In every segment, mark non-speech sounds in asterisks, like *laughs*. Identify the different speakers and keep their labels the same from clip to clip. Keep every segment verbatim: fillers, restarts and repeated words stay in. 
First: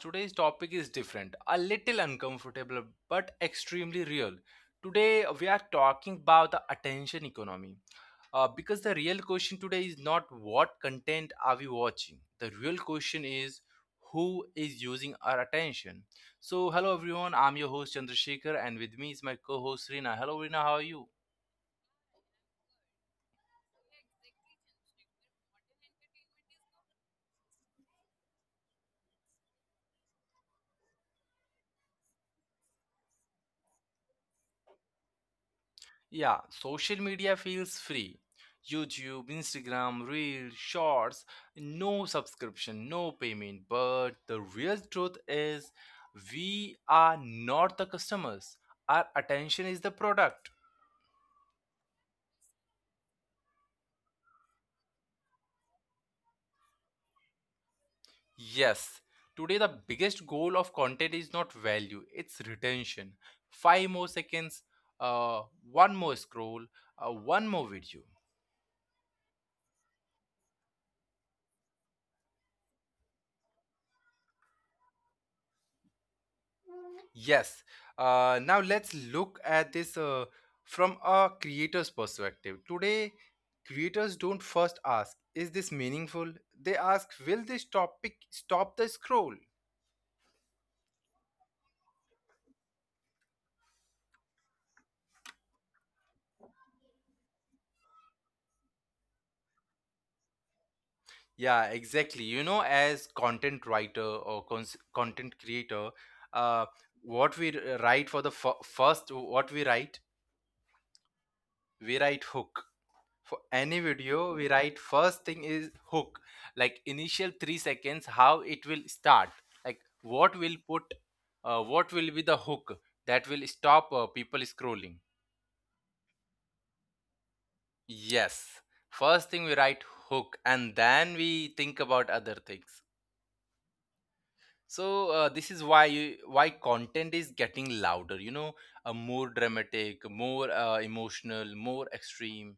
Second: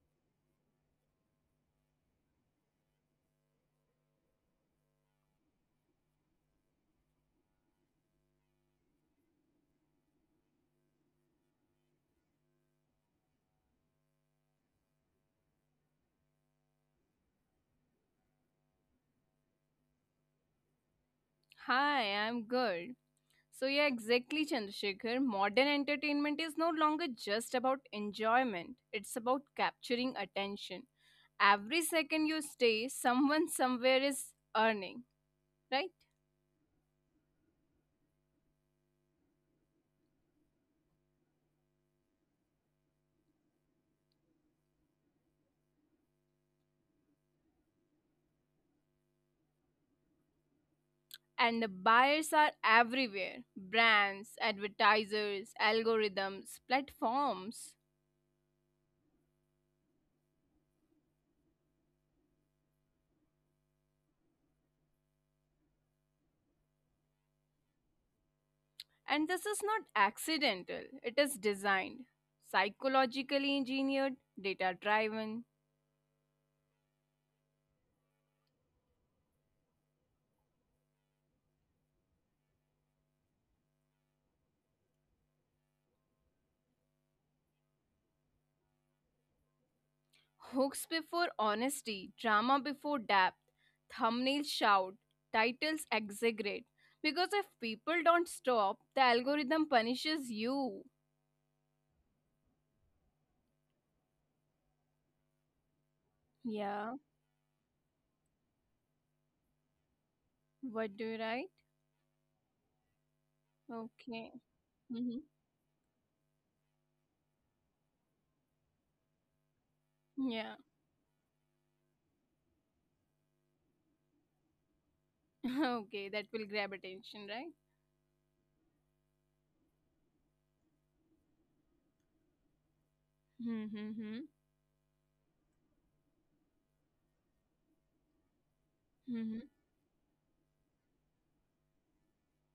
Speaker 1: Today's topic is different, a little uncomfortable, but extremely real. Today, we are talking about the attention economy. Uh, because the real question today is not what content are we watching, the real question is who is using our attention. So, hello, everyone. I'm your host, Chandrasekhar, and with me is my co host, Rina. Hello, Rina, how are you?
Speaker 2: Hi, I'm good. So, yeah, exactly, Chandrasekhar. Modern entertainment is no longer just about enjoyment, it's about capturing attention. Every second you stay, someone somewhere is earning, right?
Speaker 1: Yeah, social media feels free. YouTube, Instagram, Reels, Shorts, no subscription, no payment. But the real truth is, we are not the customers. Our attention is the product.
Speaker 2: And the buyers are everywhere brands, advertisers, algorithms, platforms.
Speaker 1: Yes, today the biggest goal of content is not value, it's retention. Five more seconds, uh, one more scroll, uh, one more video.
Speaker 2: And this is not accidental, it is designed, psychologically engineered, data driven,
Speaker 1: Yes. Uh, now let's look at this uh, from a creator's perspective. Today, creators don't first ask, is this meaningful? They ask, will this topic stop the scroll?
Speaker 2: Hooks before honesty, drama before depth, thumbnails shout, titles exaggerate. Because if people don't stop, the algorithm punishes you.
Speaker 1: Yeah, exactly. You know, as content writer or cons- content creator, uh,
Speaker 2: Yeah.
Speaker 1: what we r- write for the f- first, what we write,
Speaker 2: What do you write?
Speaker 1: we write hook for any
Speaker 2: Okay.
Speaker 1: video. We write
Speaker 2: Mm-hmm.
Speaker 1: first thing is hook, like initial three seconds how it will start, like what will
Speaker 2: Yeah.
Speaker 1: put, uh, what will be the hook that will stop, uh, people scrolling.
Speaker 2: *laughs* Okay, that will grab attention, right?
Speaker 1: Yes, first thing we write hook, and then we think about other things.
Speaker 2: Mm-hmm.
Speaker 1: So, uh, this is why you, why content is getting louder you know uh, more
Speaker 2: Mm-hmm.
Speaker 1: dramatic, more uh, emotional, more extreme.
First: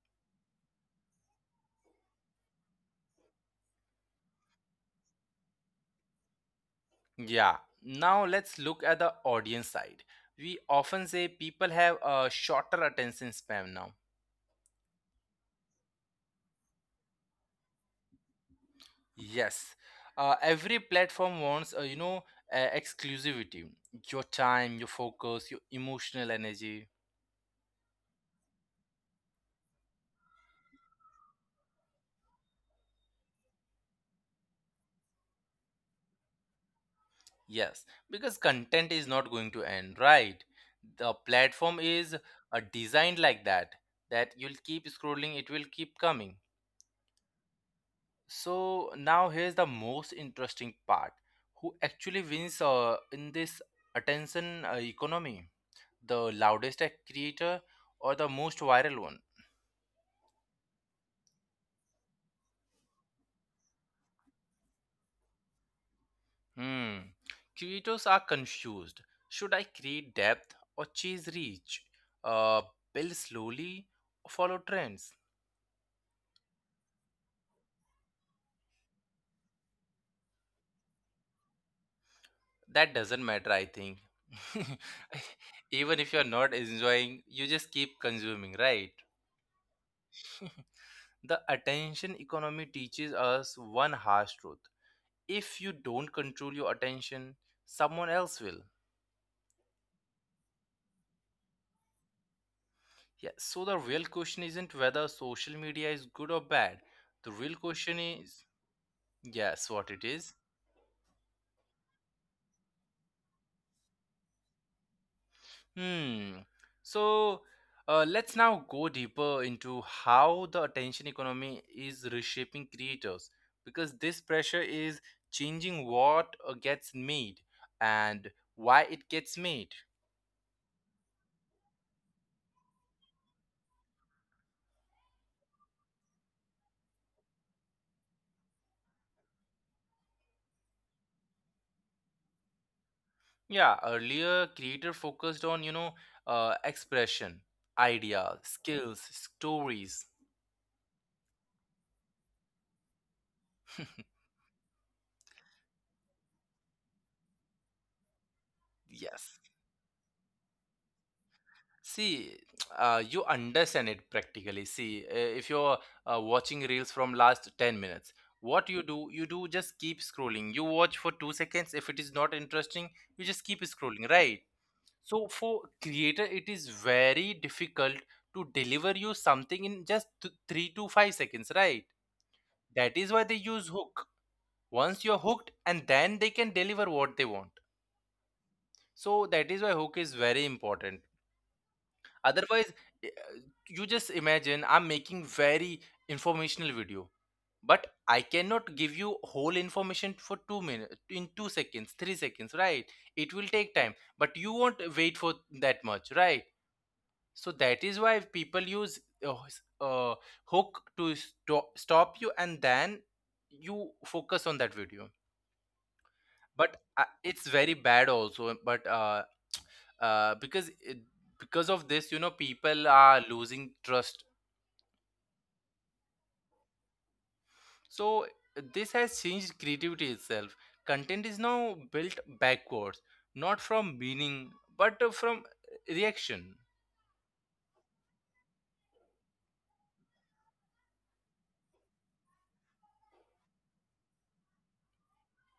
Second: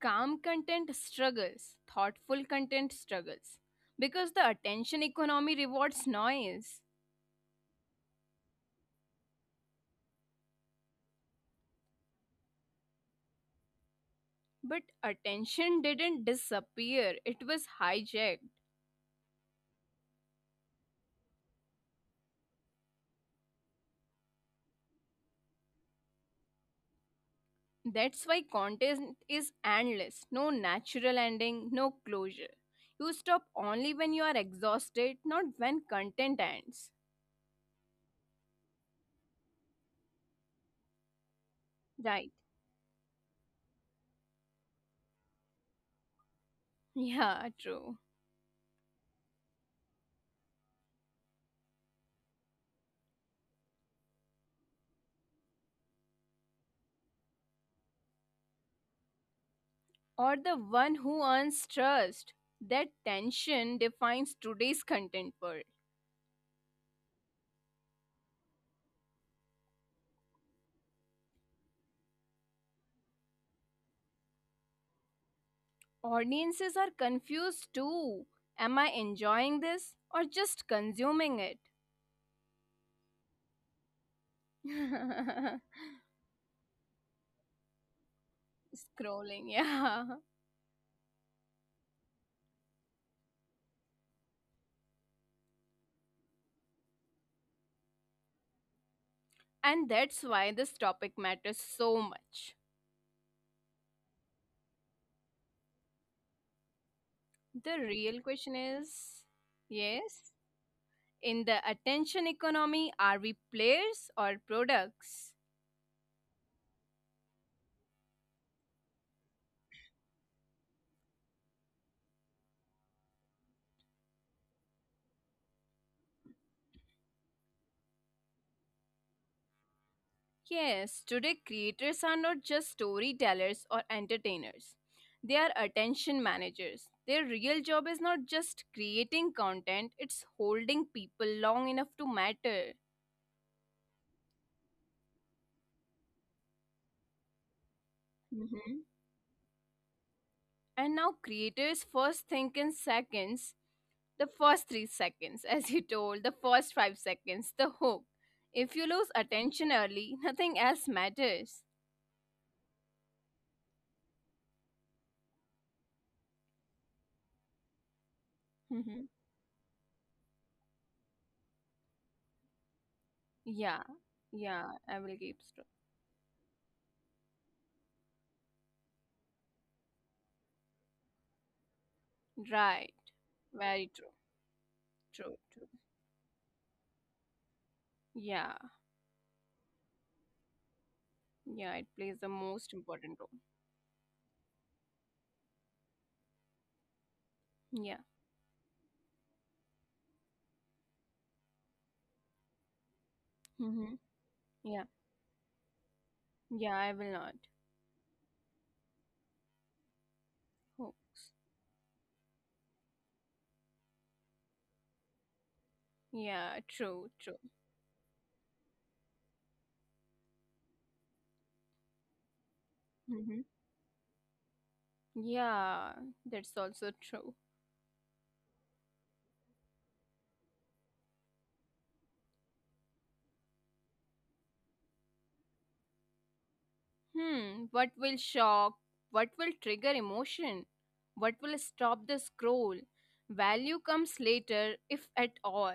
Speaker 2: Calm content struggles, thoughtful content struggles. Because the attention economy rewards noise.
Speaker 1: Yeah. Now let's look at the audience side. We often say people have a shorter attention span now.
Speaker 2: But attention didn't disappear, it was hijacked.
Speaker 1: Yes. Uh, every platform wants, uh, you know, uh, exclusivity. Your time, your focus, your emotional energy.
Speaker 2: That's why content is endless, no natural ending, no closure. You stop only when you are exhausted, not when content ends.
Speaker 1: Yes. Because content is not going to end, right? The platform is
Speaker 2: Right.
Speaker 1: uh, designed like that, that you'll keep scrolling, it will keep coming.
Speaker 2: *laughs* Yeah, true.
Speaker 1: So now here's the most interesting part. Who actually wins uh, in this attention uh, economy? The loudest act creator or the most viral one?
Speaker 2: Or the one who earns trust. That tension defines today's content world.
Speaker 1: Hmm. Creators are confused. Should I create depth or chase reach? Uh, build slowly or follow trends?
Speaker 2: Audiences are confused too. Am I enjoying this or just consuming it?
Speaker 1: That doesn't matter, I think. *laughs*
Speaker 2: *laughs*
Speaker 1: Even if you're not enjoying, you just keep consuming, right?
Speaker 2: Scrolling, yeah.
Speaker 1: The attention economy teaches us one harsh truth. If you don't control your attention, someone else will.
Speaker 2: And that's why this topic matters so much.
Speaker 1: Yeah, so the real question isn't whether social media is good or bad. The real
Speaker 2: The
Speaker 1: question
Speaker 2: real
Speaker 1: is,
Speaker 2: question is,
Speaker 1: yes, what it is.
Speaker 2: yes, in the attention economy, are we players or products?
Speaker 1: Hmm. So, uh, let's now go deeper into how the attention economy is reshaping creators, because this pressure is changing what uh, gets made and why it gets made.
Speaker 2: Yes, today creators are not just storytellers or entertainers. They are attention managers. Their real job is not just creating content, it's holding people long enough to matter.
Speaker 1: Yeah, earlier creator focused on, you know, uh, expression, idea,
Speaker 2: Mhm.
Speaker 1: skills, stories.
Speaker 2: And now creators first think in seconds, the first three seconds, *laughs* as you told, the first five seconds, the hook. If you lose
Speaker 1: Yes.
Speaker 2: attention early, *laughs* nothing else matters.
Speaker 1: See, *tsk* uh, you understand it practically. See, uh, if you're uh, watching reels from last ten minutes, what you
Speaker 2: Hmm.
Speaker 1: do, you do just keep scrolling. You watch for two seconds. If it is not interesting, you just keep
Speaker 2: Yeah,
Speaker 1: scrolling, right?
Speaker 2: yeah, I will keep
Speaker 1: So
Speaker 2: strong.
Speaker 1: for creator, it is very difficult to deliver you something in just th- three to five seconds, right?
Speaker 2: Right,
Speaker 1: That is why they use
Speaker 2: very true,
Speaker 1: hook. Once you're
Speaker 2: true,
Speaker 1: hooked,
Speaker 2: true.
Speaker 1: and then they can deliver what they want.
Speaker 2: Yeah,
Speaker 1: So that is why hook is very important,
Speaker 2: yeah, it plays the most
Speaker 1: otherwise,
Speaker 2: important
Speaker 1: eh,
Speaker 2: role.
Speaker 1: you just imagine I'm making very informational video,
Speaker 2: Yeah,
Speaker 1: but I cannot give you whole information for two minutes in two seconds, three seconds, right? It will take
Speaker 2: hmm,
Speaker 1: time, but you
Speaker 2: yeah,
Speaker 1: won't wait for that much, right?
Speaker 2: yeah, I will not.
Speaker 1: So that is why people use, uh, s- uh, hook
Speaker 2: Hooks.
Speaker 1: to sto- stop you, and then you focus on that video.
Speaker 2: Yeah,
Speaker 1: But
Speaker 2: true,
Speaker 1: uh,
Speaker 2: true.
Speaker 1: it's very bad also, but uh, uh, because it, because of this, you know people are
Speaker 2: Hmm.
Speaker 1: losing trust.
Speaker 2: Yeah, that's also true.
Speaker 1: So this has changed creativity itself. Content is now built backwards, not from meaning, but uh, from reaction.
Speaker 2: Hmm, what will shock? What will trigger emotion? What will stop the scroll? Value comes later, if at all.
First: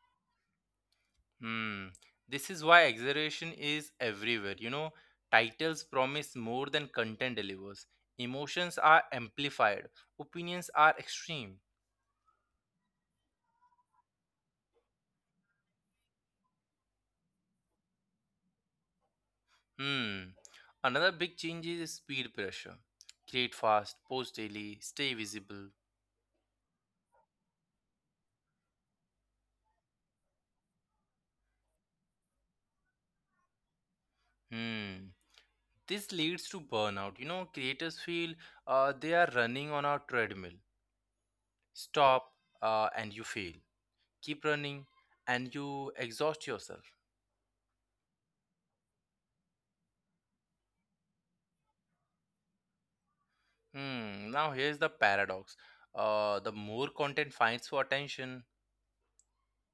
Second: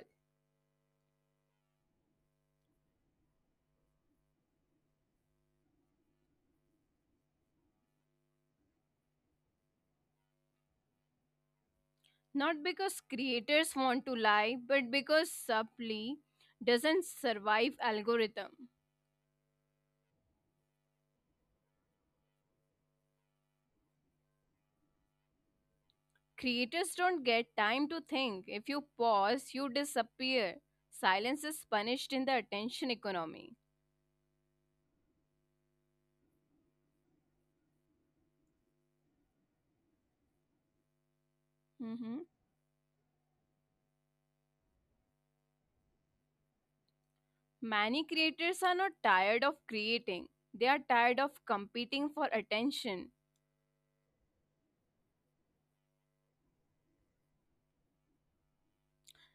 Speaker 1: Hmm, this is why exaggeration is everywhere you know Titles promise more than content delivers. Emotions are amplified. Opinions are extreme.
Speaker 2: Not because creators want to lie, but because supply doesn't survive algorithm.
Speaker 1: Hmm. Another big change is speed pressure. Create fast, post daily, stay visible.
Speaker 2: Creators don't get time to think. If you pause, you disappear. Silence is punished in the attention economy.
Speaker 1: Hmm. This leads to burnout. You know, creators feel uh, they are running on a treadmill.
Speaker 2: Mhm.
Speaker 1: Stop uh, and you fail. Keep running and you exhaust yourself.
Speaker 2: Many creators are not tired of creating. They are tired of competing for attention
Speaker 1: Hmm. Now, here's the paradox, uh, the more content fights for attention.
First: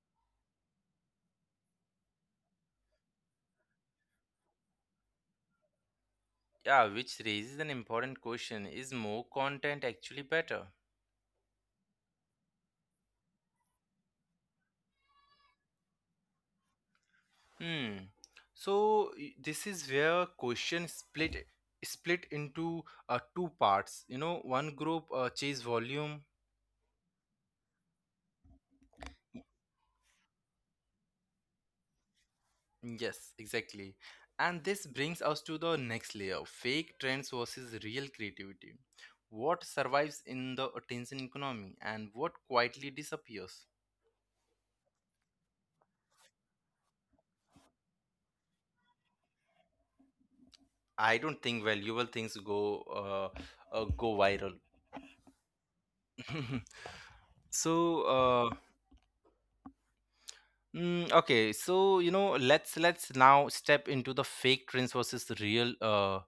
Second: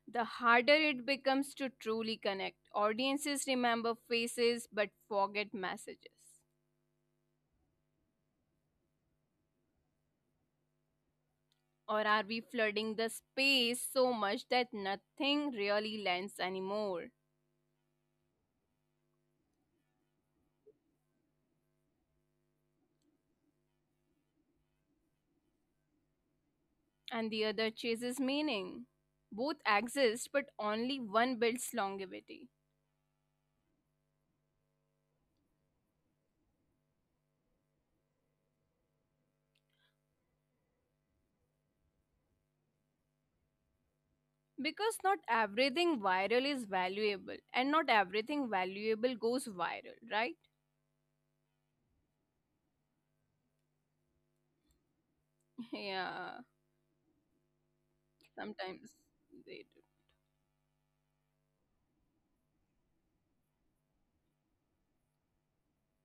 Speaker 2: the harder it becomes to truly connect. Audiences remember faces but forget messages.
Speaker 1: Yeah, which raises an important question, is more content actually better?
Speaker 2: Or are we flooding the space so much that nothing really lands anymore
Speaker 1: Hmm. So y- this is where question split split into uh, two parts. You know, one group uh, chase volume.
Speaker 2: and the other chases meaning? Both exist, but only one builds longevity.
Speaker 1: Yes, exactly. And this brings us to the next layer: fake trends versus real creativity. What survives in the attention economy, and what quietly disappears?
Speaker 2: Because not everything viral is valuable, and not everything valuable goes viral, right?
Speaker 1: I don't think valuable things go uh, uh, go viral.
Speaker 2: *laughs* Yeah,
Speaker 1: *laughs* So,
Speaker 2: sometimes they do.
Speaker 1: mm, okay, so you know, let's let's now step into the fake trends versus the real, uh,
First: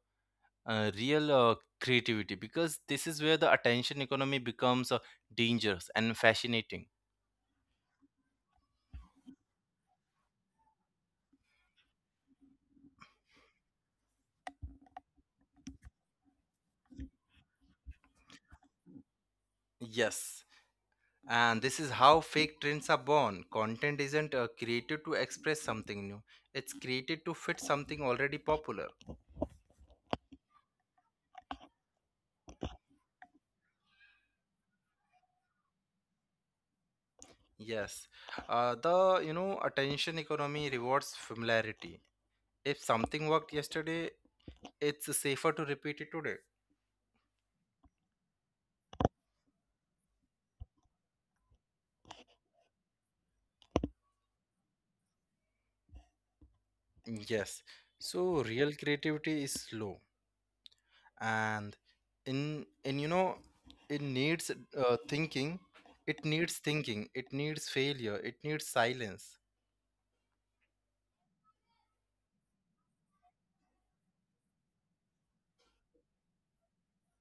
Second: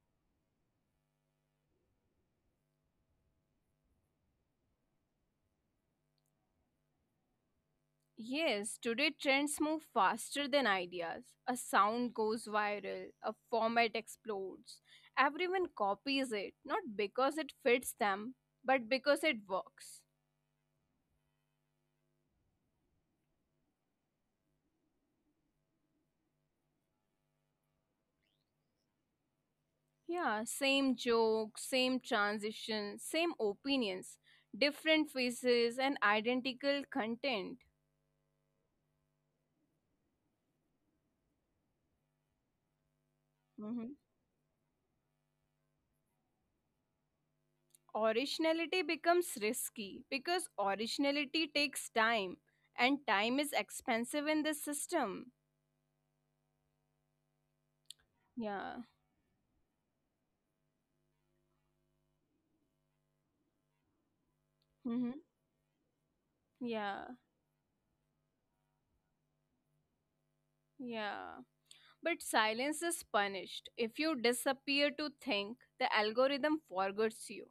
Speaker 1: uh, real uh, creativity, because this is where the attention economy becomes uh, dangerous and fascinating.
Speaker 2: Yes, today trends move faster than ideas. A sound goes viral, a format explodes. Everyone copies it, not because it fits them, but because it works.
Speaker 1: Yes, and this is how fake trends are born. Content isn't uh, created to express something new; it's created to fit something already popular.
Speaker 2: Yeah, same joke, same transition, same opinions, different faces, and identical content.
Speaker 1: Yes, uh, the you know attention economy rewards familiarity. If something
Speaker 2: Mhm.
Speaker 1: worked yesterday, it's safer to repeat it today.
Speaker 2: Originality becomes risky because originality takes time, and time is expensive in this system.
Speaker 1: Yes.
Speaker 2: Yeah.
Speaker 1: So real creativity is slow and in in you know it needs
Speaker 2: Mm-hmm.
Speaker 1: uh, thinking. It needs
Speaker 2: Yeah,
Speaker 1: thinking. It needs failure. It needs silence.
Speaker 2: yeah. But silence is punished. If you disappear to think, the algorithm forgets you.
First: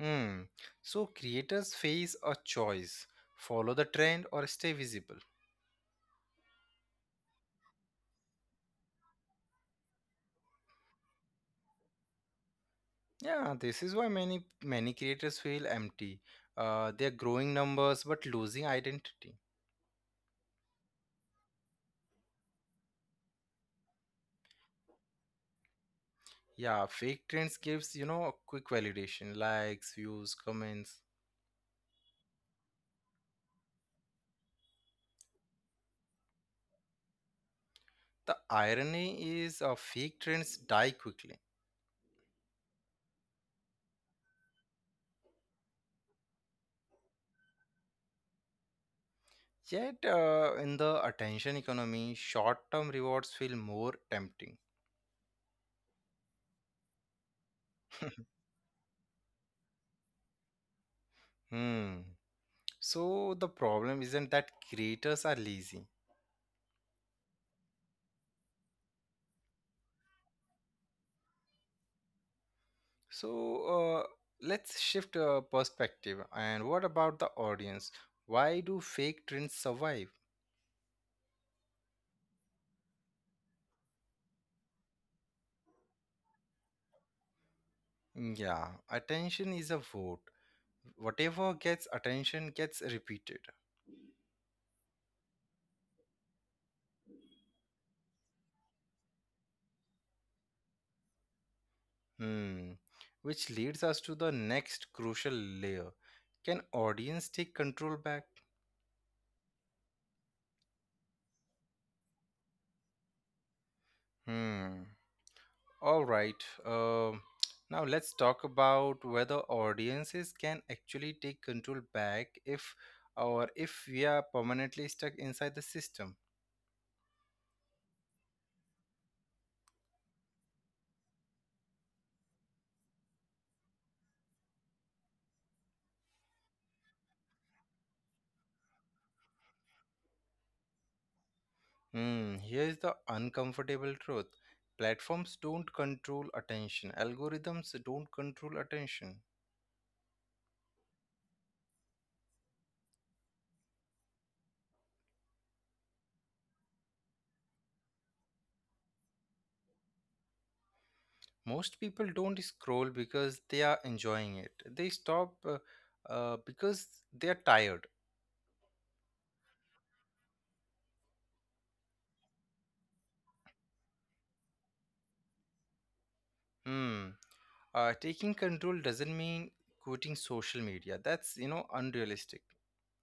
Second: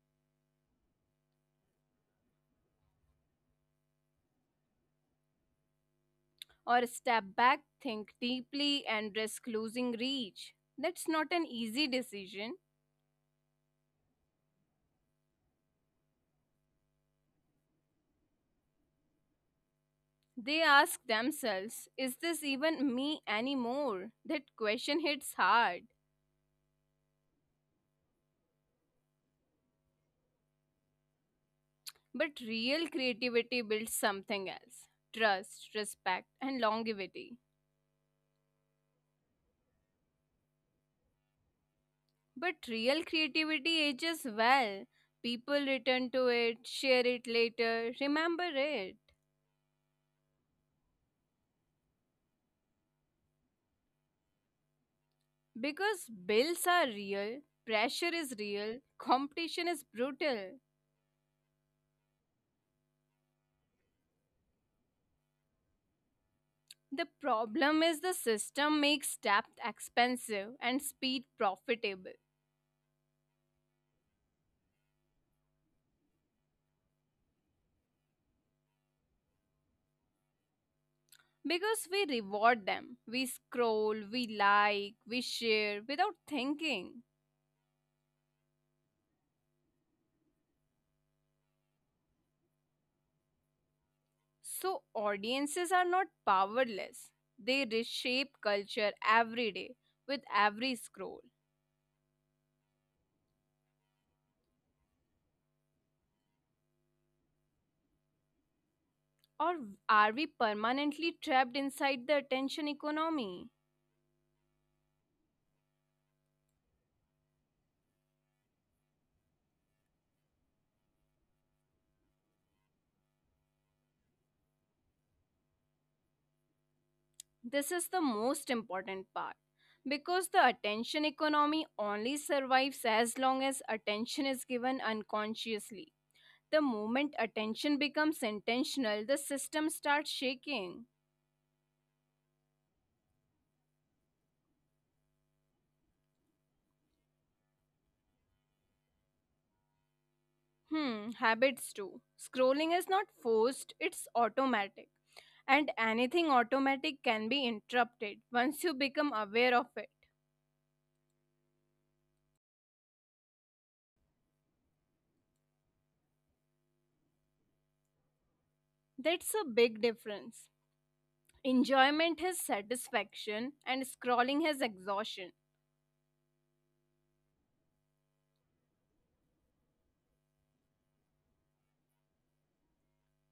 Speaker 1: Hmm. So creators face a choice. Follow the trend or stay visible.
Speaker 2: Or step back, think deeply, and risk losing reach. That's not an easy decision.
Speaker 1: Yeah, this is why many many creators feel empty. Uh, they're growing numbers but losing identity.
Speaker 2: They ask themselves, is this even me anymore? That question hits hard.
Speaker 1: Yeah, fake trends gives, you know, quick validation, likes, views, comments.
Speaker 2: But real creativity builds something else: trust, respect, and longevity.
Speaker 1: The irony is, uh, fake trends die quickly.
Speaker 2: But real creativity ages well. People return to it, share it later, remember it.
Speaker 1: Yet, uh, in the attention economy, short term rewards feel more tempting.
Speaker 2: Because bills are real, pressure is real, competition is brutal.
Speaker 1: Hmm. So, the problem isn't that creators are lazy.
Speaker 2: The problem is the system makes depth expensive and speed profitable.
Speaker 1: So, uh, let's shift uh, perspective. And what about the audience? Why do fake trends survive?
Speaker 2: Because we reward them, we scroll, we like, we share without thinking.
Speaker 1: Hmm, yeah, attention is a vote. Whatever gets attention gets repeated.
Speaker 2: So, audiences are not powerless. They reshape culture every day with every scroll.
Speaker 1: Hmm. Which leads us to the next crucial layer. Can audience take control back?
Speaker 2: Or are we permanently trapped inside the attention economy?
Speaker 1: Hmm. All right. Um. *tsk* Now let's talk about whether audiences can actually take control back, if or if we are permanently stuck inside the system.
Speaker 2: This is the most important part because the attention economy only survives as long as attention is given unconsciously. The moment attention becomes intentional, the system starts shaking.
Speaker 1: Hmm. Here is the uncomfortable truth. Platforms don't control attention. Algorithms don't control attention.
Speaker 2: Hmm, habits too. Scrolling is not forced, it's automatic, and anything automatic can be interrupted once you become aware of it.
Speaker 1: Most people don't scroll because they are enjoying it. They stop uh, uh, because they are tired.
Speaker 2: That's a big difference. Enjoyment has satisfaction, and scrolling has exhaustion.
Speaker 1: Hmm. Uh, taking control doesn't mean quitting social media, that's you know unrealistic.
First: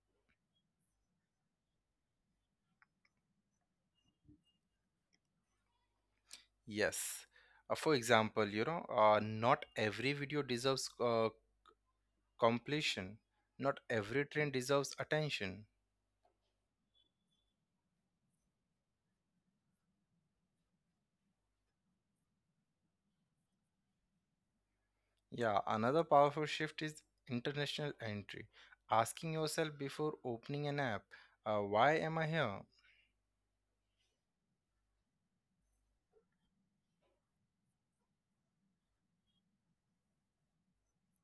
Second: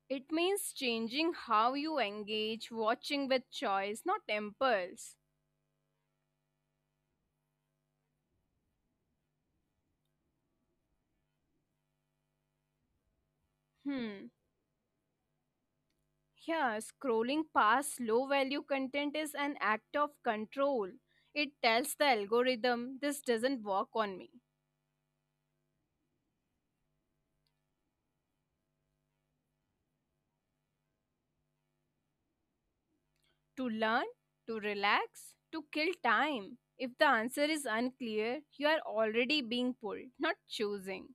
Speaker 2: It means changing how you engage, watching with choice, not impulse.
Speaker 1: Yes. Uh, for example, you know uh, not every video deserves uh, completion. Not every
Speaker 2: Hmm.
Speaker 1: trend deserves attention.
Speaker 2: Yeah, scrolling past low value content is an act of control. It tells the algorithm this doesn't work on me.
Speaker 1: Yeah, another powerful shift is international entry, asking yourself before opening an app, uh, why am I here?
Speaker 2: To learn, to relax, to kill time. If the answer is unclear, you are already being pulled, not choosing.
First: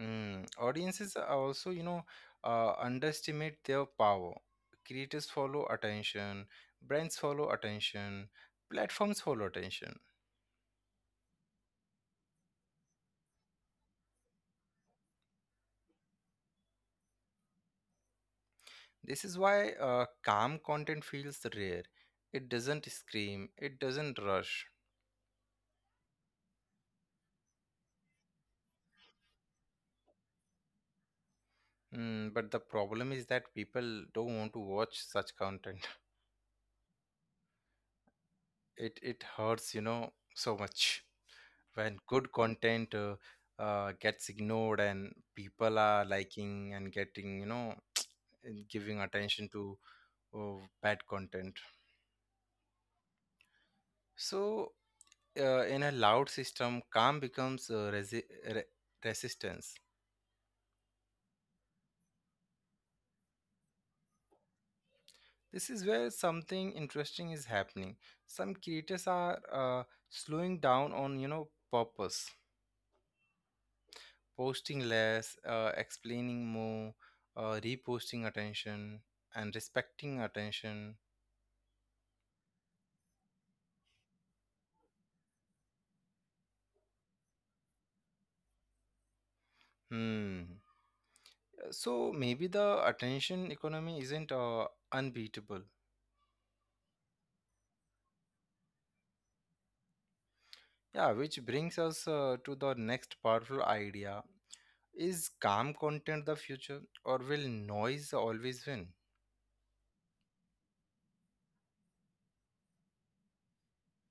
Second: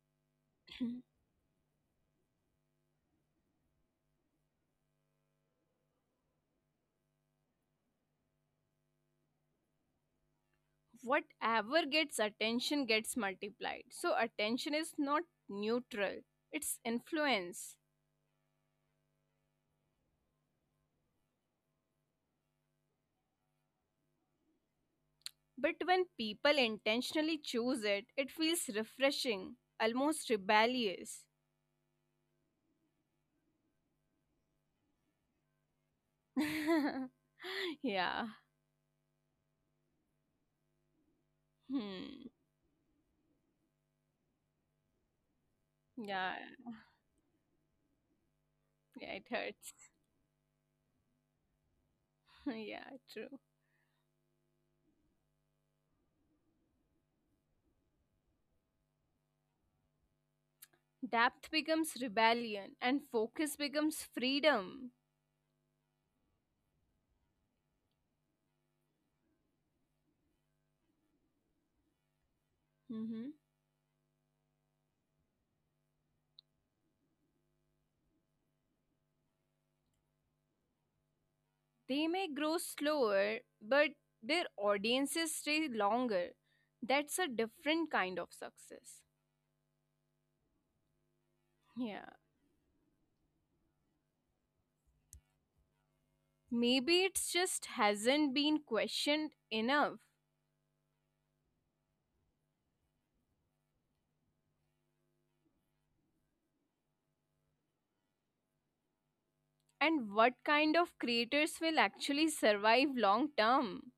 Speaker 1: Mm, audiences
Speaker 2: *clears throat*
Speaker 1: are also, you know, uh, underestimate their power. Creators follow attention, brands follow attention, platforms follow attention.
Speaker 2: Whatever gets attention gets multiplied. So, attention is not neutral, it's influence.
Speaker 1: This is why uh, calm content feels rare. It doesn't scream, it doesn't rush.
Speaker 2: But when people intentionally choose it, it feels refreshing, almost rebellious.
Speaker 1: Mm, but the problem is that people don't want to watch such content. *laughs*
Speaker 2: *laughs* Yeah.
Speaker 1: It it hurts, you know, so much when good
Speaker 2: Hmm.
Speaker 1: content uh, uh, gets ignored and people are
Speaker 2: Yeah.
Speaker 1: liking and getting, you know, in giving
Speaker 2: Yeah, it
Speaker 1: attention to
Speaker 2: hurts.
Speaker 1: uh, bad content.
Speaker 2: *laughs* Yeah, true.
Speaker 1: So, uh, in a loud system, calm becomes uh, resi- re- resistance.
Speaker 2: Depth becomes rebellion and focus becomes freedom.
Speaker 1: This is where something interesting is happening. Some creators are uh, slowing down on you know purpose,
Speaker 2: Mhm.
Speaker 1: posting less, uh, explaining more, uh, reposting attention, and respecting attention.
Speaker 2: They may grow slower, but their audiences stay longer. That's a different kind of success.
Speaker 1: Hmm.
Speaker 2: Yeah.
Speaker 1: So maybe the attention economy isn't uh, unbeatable.
Speaker 2: Maybe it's just hasn't been questioned enough.
Speaker 1: Yeah, which brings us uh, to the next powerful idea. Is calm content the future or will noise always win?
Speaker 2: And what kind of creators will actually survive long term?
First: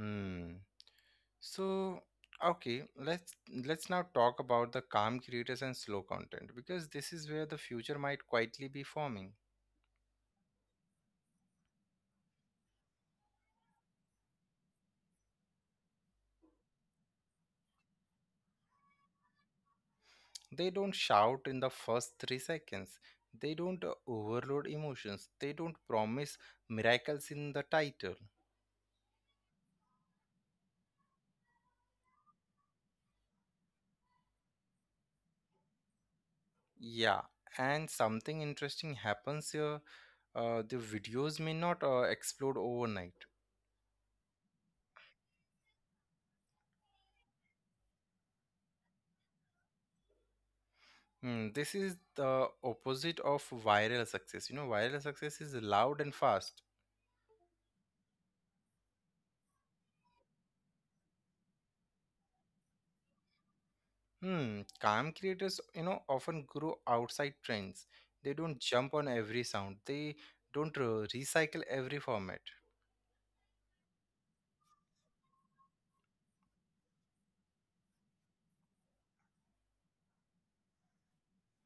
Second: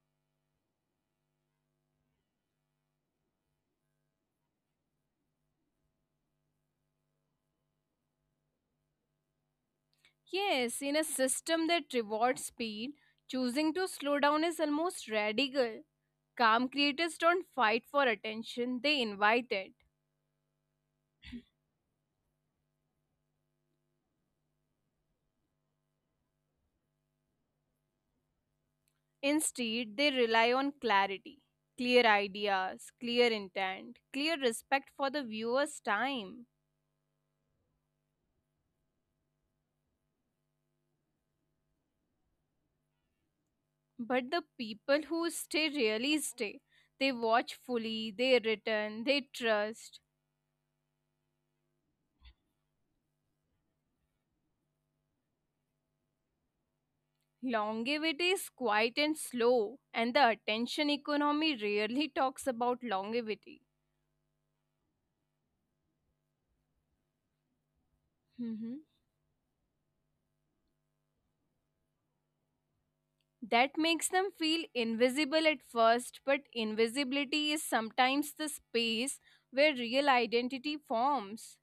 Speaker 1: Hmm. So, okay, let's let's now talk about the calm creators and slow content, because this is where the future might quietly be forming.
Speaker 2: Yes, in a system that rewards speed, choosing to slow down is almost radical. Calm creators don't fight for attention, they invite it.
Speaker 1: They don't shout in the first three seconds. They don't uh, overload emotions. They don't promise miracles in the title.
Speaker 2: Instead, they rely on clarity, clear ideas, clear intent, clear respect for the viewer's time.
Speaker 1: Yeah, and something interesting happens here. Uh, the videos may not uh, explode overnight.
Speaker 2: But the people who stay really stay. They watch fully, they return, they trust.
Speaker 1: Hmm, this is the opposite of viral success. You know, viral success is loud and fast.
Speaker 2: Longevity is quiet and slow, and the attention economy rarely talks about longevity.
Speaker 1: Hmm, calm creators, you know, often grow outside trends. They don't
Speaker 2: Mm-hmm.
Speaker 1: jump on every sound. They don't uh, recycle every format.
Speaker 2: That makes them feel invisible at first, but invisibility is sometimes the space where real identity forms.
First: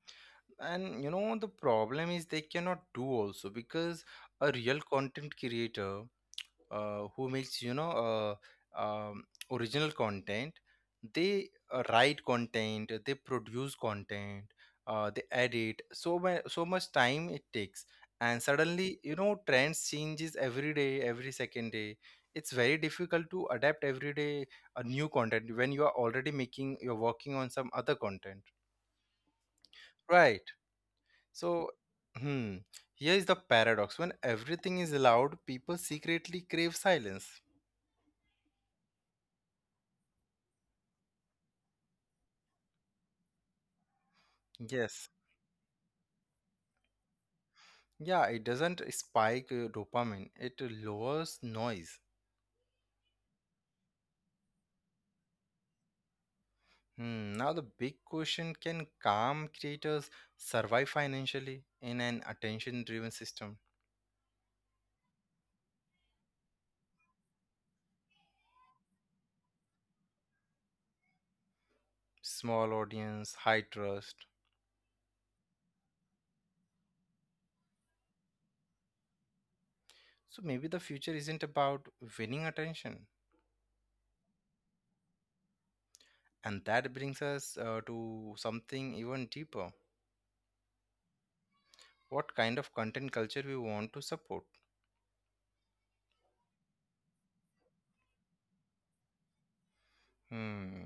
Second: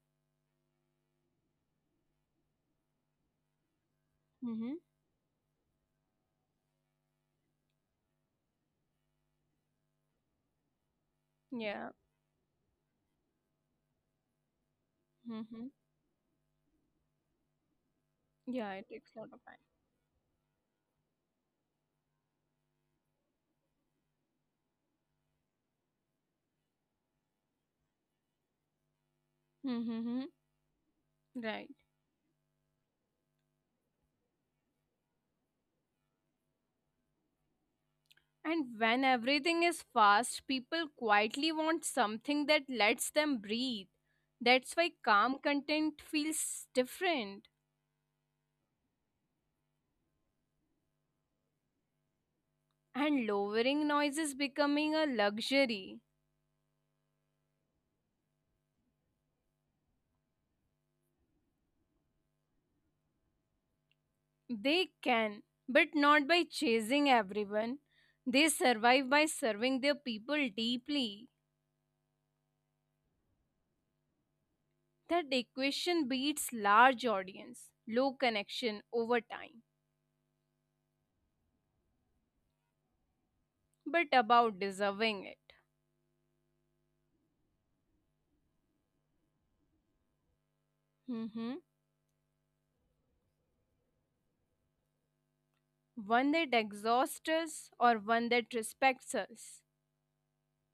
Speaker 1: And you know the problem is they cannot do also, because a real
Speaker 2: Mm-hmm.
Speaker 1: content creator, uh, who makes you know uh, um, original content, they uh,
Speaker 2: Yeah.
Speaker 1: write content, they produce content, uh, they
Speaker 2: Mm-hmm.
Speaker 1: edit, so much so much time it takes, and
Speaker 2: Yeah, it
Speaker 1: suddenly you
Speaker 2: takes a lot
Speaker 1: know
Speaker 2: of time.
Speaker 1: trends changes every day, every second day. It's very difficult to adapt every day a new content when you are already making, you're working on some other content,
Speaker 2: Mm-hmm.
Speaker 1: right? So,
Speaker 2: Right.
Speaker 1: hmm, here is the paradox. When everything is allowed, people secretly crave silence.
Speaker 2: And when everything is fast, people quietly want something that lets them breathe. That's why
Speaker 1: Yes.
Speaker 2: calm content feels different.
Speaker 1: Yeah, it doesn't spike uh, dopamine, it lowers noise.
Speaker 2: And lowering noise is becoming a luxury.
Speaker 1: Hmm, now, the big question, can calm creators survive financially in an attention driven system?
Speaker 2: They can, but not by chasing everyone. They survive by serving their people deeply.
Speaker 1: Small audience, high trust.
Speaker 2: That equation beats large audience, low connection over time,
Speaker 1: So, maybe the future isn't about winning attention.
Speaker 2: but about deserving it.
Speaker 1: And that brings us uh, to something even deeper,
Speaker 2: Mhm.
Speaker 1: what kind of content culture we want to support.
Speaker 2: One that exhausts us or one that respects us.
Speaker 1: Hmm.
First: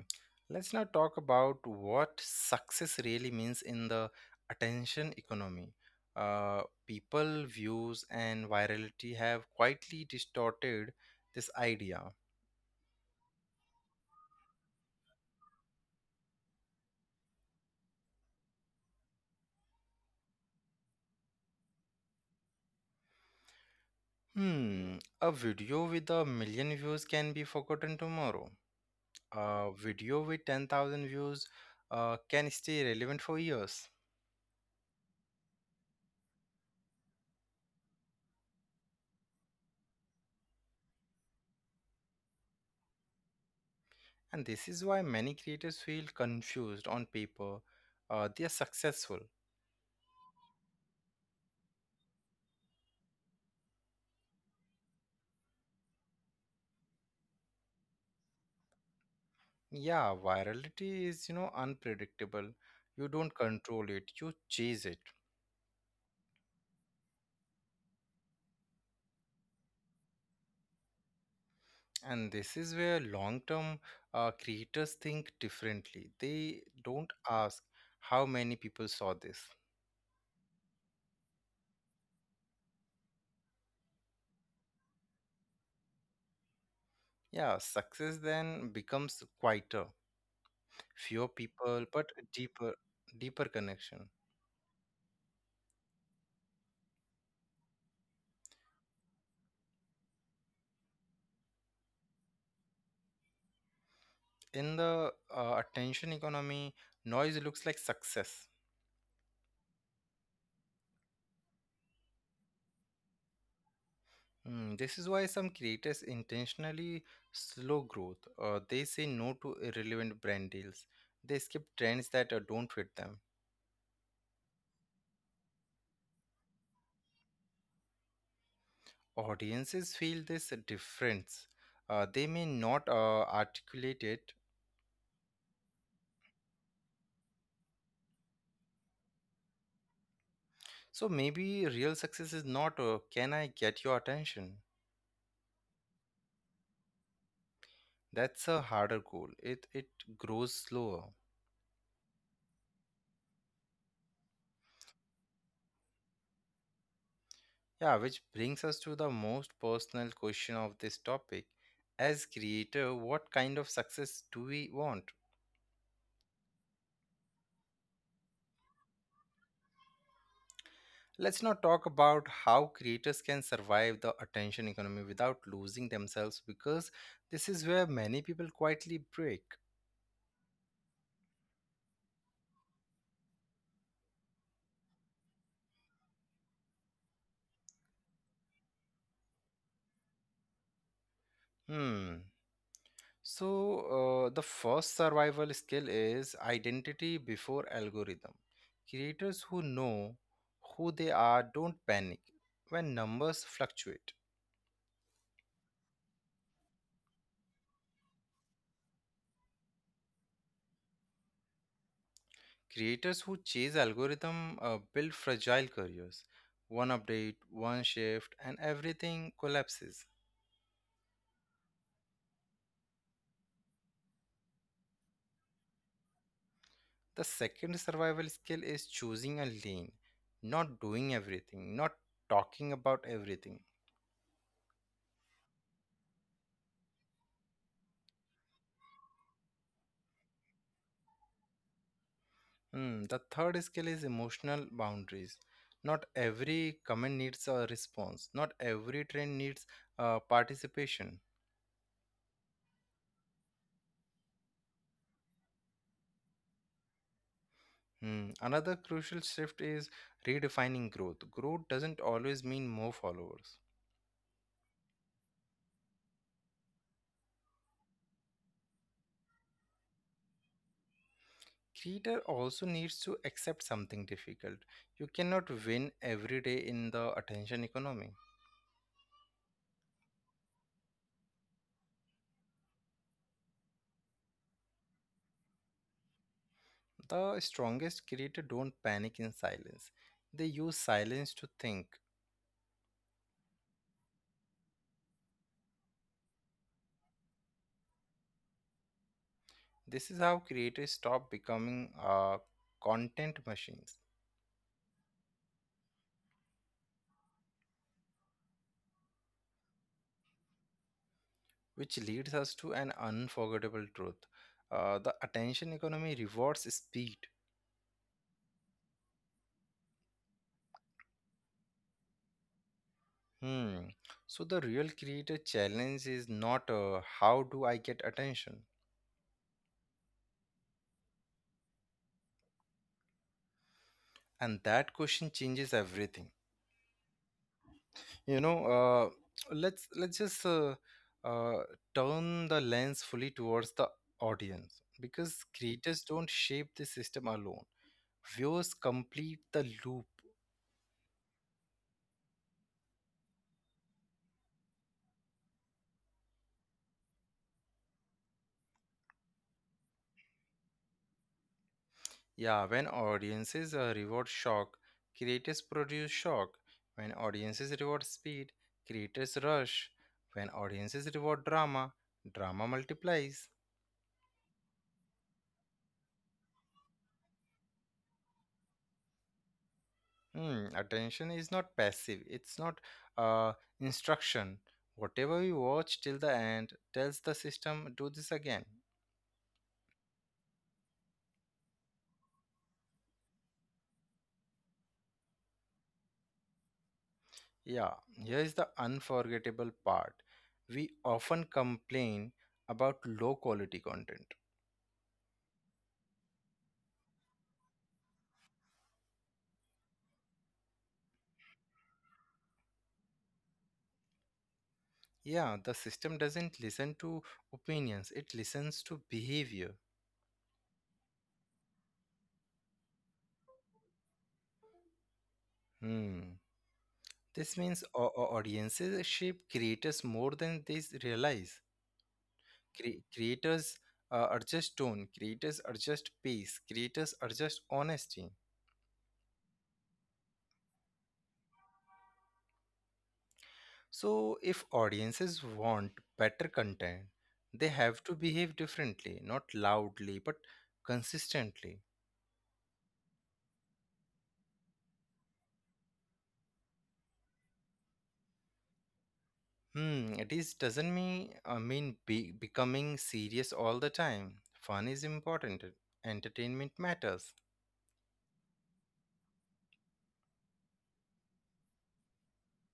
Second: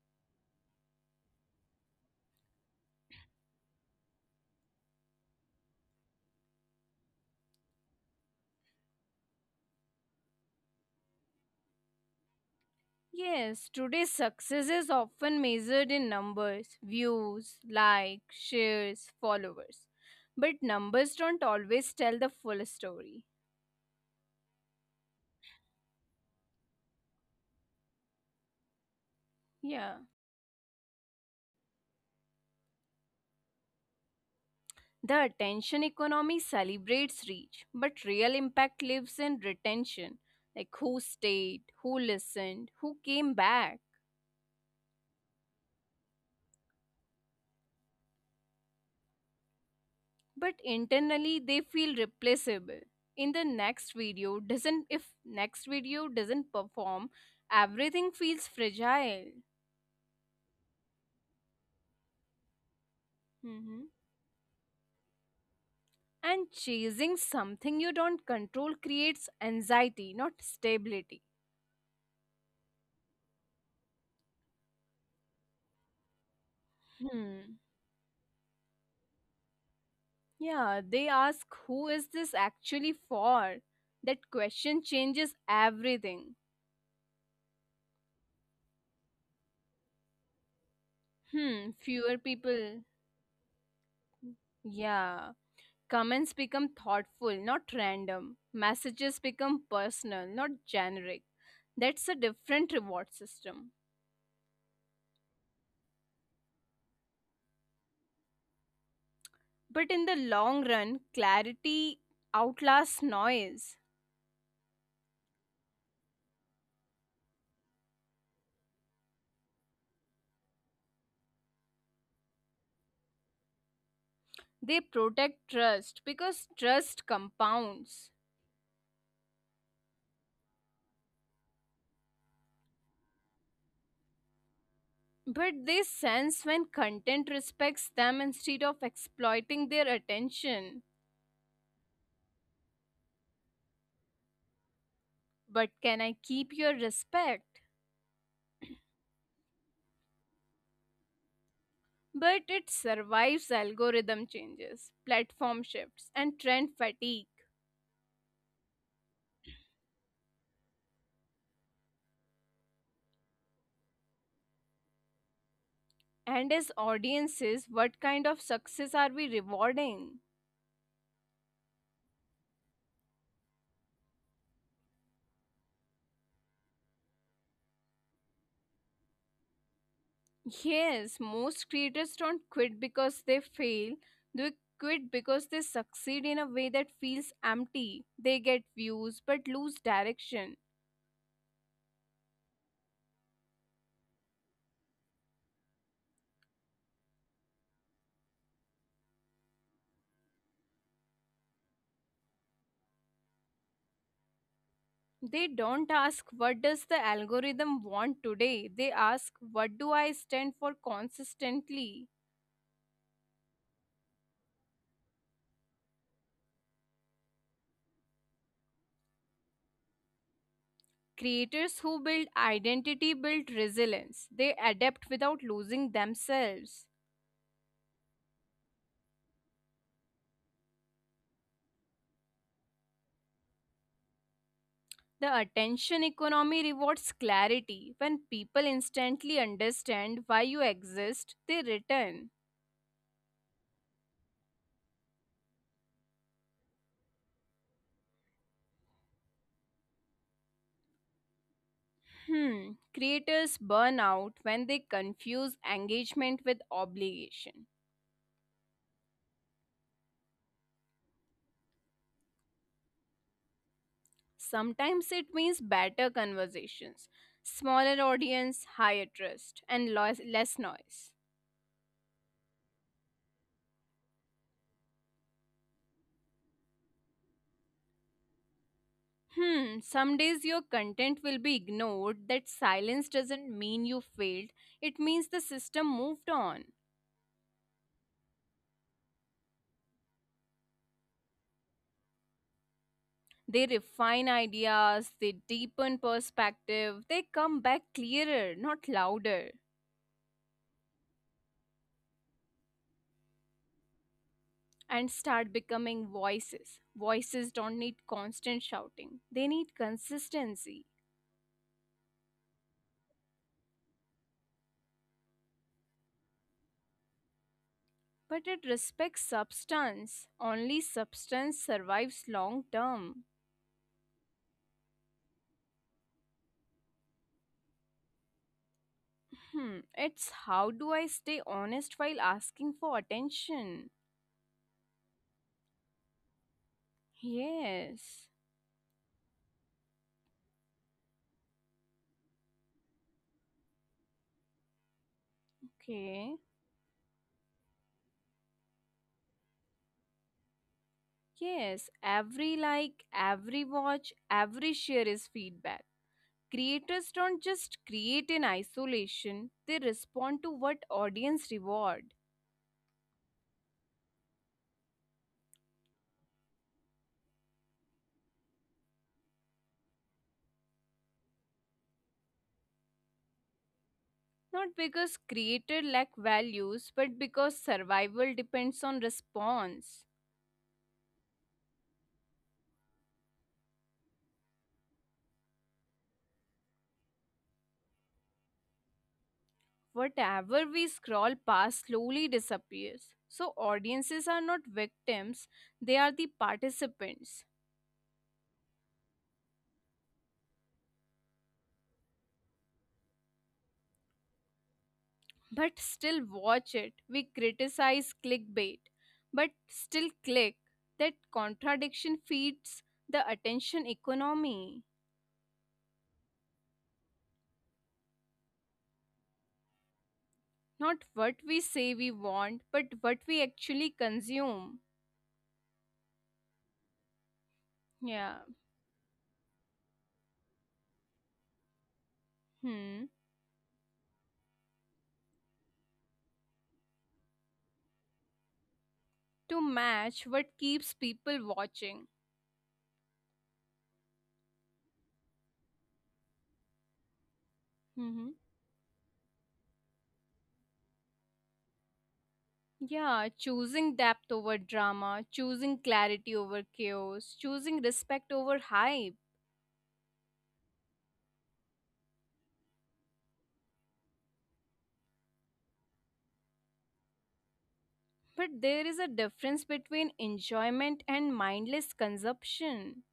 Speaker 1: Let's now talk about what success really means in the attention economy. Uh, people, views, and virality have quietly distorted this idea.
Speaker 2: Yes, today's success is often measured in numbers, views, likes, shares, followers. But numbers don't always tell the full story.
Speaker 1: Hmm. A video with a million views can be forgotten tomorrow.
Speaker 2: Yeah.
Speaker 1: A video with ten thousand views uh, can stay relevant for years.
Speaker 2: The attention economy celebrates reach, but real impact lives in retention, like who stayed, who listened, who came back.
Speaker 1: And this is why many creators feel confused on paper. Uh, they are successful.
Speaker 2: But internally, they feel replaceable. In the next video, doesn't if next video doesn't perform, everything feels fragile.
Speaker 1: Yeah, virality is, you know, unpredictable. You don't
Speaker 2: Mhm.
Speaker 1: control it, you chase it.
Speaker 2: And chasing something you don't control creates anxiety, not stability.
Speaker 1: And this is where long-term uh, creators think differently. They don't
Speaker 2: Hmm.
Speaker 1: ask how many people saw this.
Speaker 2: Yeah, they ask who is this actually for? That question changes everything.
Speaker 1: Yeah, success then becomes quieter, fewer
Speaker 2: Hmm,
Speaker 1: people,
Speaker 2: fewer
Speaker 1: but
Speaker 2: people.
Speaker 1: deeper, deeper connection.
Speaker 2: Yeah. Comments become thoughtful, not random. Messages become personal, not generic. That's a different reward system.
Speaker 1: In the uh, attention economy, noise looks like success.
Speaker 2: But in the long run, clarity outlasts noise.
Speaker 1: Hmm. This is why some creators intentionally slow growth. Uh, they say no to irrelevant brand deals. They skip trends that uh, don't fit them.
Speaker 2: They protect trust because trust compounds.
Speaker 1: Audiences feel this difference. Uh, they may not uh, articulate it.
Speaker 2: But they sense when content respects them instead of exploiting their attention.
Speaker 1: So maybe real success is not, uh, can I get your attention?
Speaker 2: But can I keep your respect?
Speaker 1: That's a harder goal. It it grows slower.
Speaker 2: But it survives algorithm changes, platform shifts, and trend fatigue.
Speaker 1: Yeah, which brings us to the most personal question of this topic. As creator, what kind of success do we want?
Speaker 2: And as audiences, what kind of success are we rewarding?
Speaker 1: Let's now talk about how creators can survive the attention economy without losing themselves, because this is where many people quietly break.
Speaker 2: Yes, most creators don't quit because they fail, they quit because they succeed in a way that feels empty. They get views but lose direction.
Speaker 1: Hmm. So, uh, the first survival skill is identity before algorithm. Creators who know who they are don't panic when numbers fluctuate.
Speaker 2: They don't ask what does the algorithm want today. They ask what do I stand for consistently.
Speaker 1: Creators who chase algorithm uh, build fragile careers. One update, one shift, and everything collapses.
Speaker 2: Creators who build identity build resilience. They adapt without losing themselves.
Speaker 1: The second survival skill is choosing a lane, not doing everything, not talking about everything.
Speaker 2: The attention economy rewards clarity. When people instantly understand why you exist, they return.
Speaker 1: Hmm, the third skill is emotional boundaries. Not every comment needs a response, not every trend needs uh, participation.
Speaker 2: Hmm, creators burn out when they confuse engagement with obligation.
Speaker 1: Hmm. Another crucial shift is redefining growth. Growth doesn't always mean more followers.
Speaker 2: Sometimes it means better conversations, smaller audience, higher trust, and lois- less noise.
Speaker 1: Creator also needs to accept something difficult. You cannot win every day in the attention economy.
Speaker 2: Hmm, some days your content will be ignored. That silence doesn't mean you failed, it means the system moved on.
Speaker 1: The strongest creators don't panic in silence. They use silence to think.
Speaker 2: They refine ideas, they deepen perspective, they come back clearer, not louder,
Speaker 1: This is how creators stop becoming uh, content machines,
Speaker 2: and start becoming voices. Voices don't need constant shouting, they need consistency.
Speaker 1: which leads us to an unforgettable truth. Uh, the attention economy rewards speed.
Speaker 2: But it respects substance. Only substance survives long term.
Speaker 1: Hmm. So the real creator challenge is not, uh, how do I get attention?
Speaker 2: Hmm, it's how do I stay honest while asking for attention?
Speaker 1: And that question changes everything.
Speaker 2: Yes.
Speaker 1: you know uh, let's let's just uh, uh, turn the lens fully towards the audience, because
Speaker 2: Okay.
Speaker 1: creators don't shape the system alone, viewers complete the loop.
Speaker 2: Yes, every like, every watch, every share is feedback. Creators don't just create in isolation, they respond to what audience reward.
Speaker 1: Yeah, when audiences uh, reward shock, creators produce shock. When audiences reward speed, creators rush. When audiences reward drama, drama multiplies.
Speaker 2: Not because creator lack values, but because survival depends on response.
Speaker 1: Hmm, attention is not passive. It's not uh, instruction. Whatever you watch till the end tells the system, do this again.
Speaker 2: Whatever we scroll past slowly disappears. So, audiences are not victims, they are the participants.
Speaker 1: Yeah, here is the unforgettable part. We often complain about low quality content.
Speaker 2: But still watch it. We criticize clickbait, but still click. That contradiction feeds the attention economy.
Speaker 1: Yeah, the system doesn't listen to opinions, it listens to behavior.
Speaker 2: Not what we say we want, but what we actually consume.
Speaker 1: Hmm. This means
Speaker 2: Yeah.
Speaker 1: au- au- audiences shape creators more than they realize.
Speaker 2: Hmm.
Speaker 1: Cre- creators uh, adjust tone, creators adjust pace, creators adjust honesty.
Speaker 2: To match what keeps people watching.
Speaker 1: So, if audiences want better content, they
Speaker 2: Mm-hmm.
Speaker 1: have to behave differently, not loudly, but consistently.
Speaker 2: Yeah, choosing depth over drama, choosing clarity over chaos, choosing respect over hype.
Speaker 1: Hmm, it is doesn't mean, I mean, be, becoming serious all the time. Fun is important. Entertainment matters.
Speaker 2: But there is a difference between enjoyment and mindless consumption.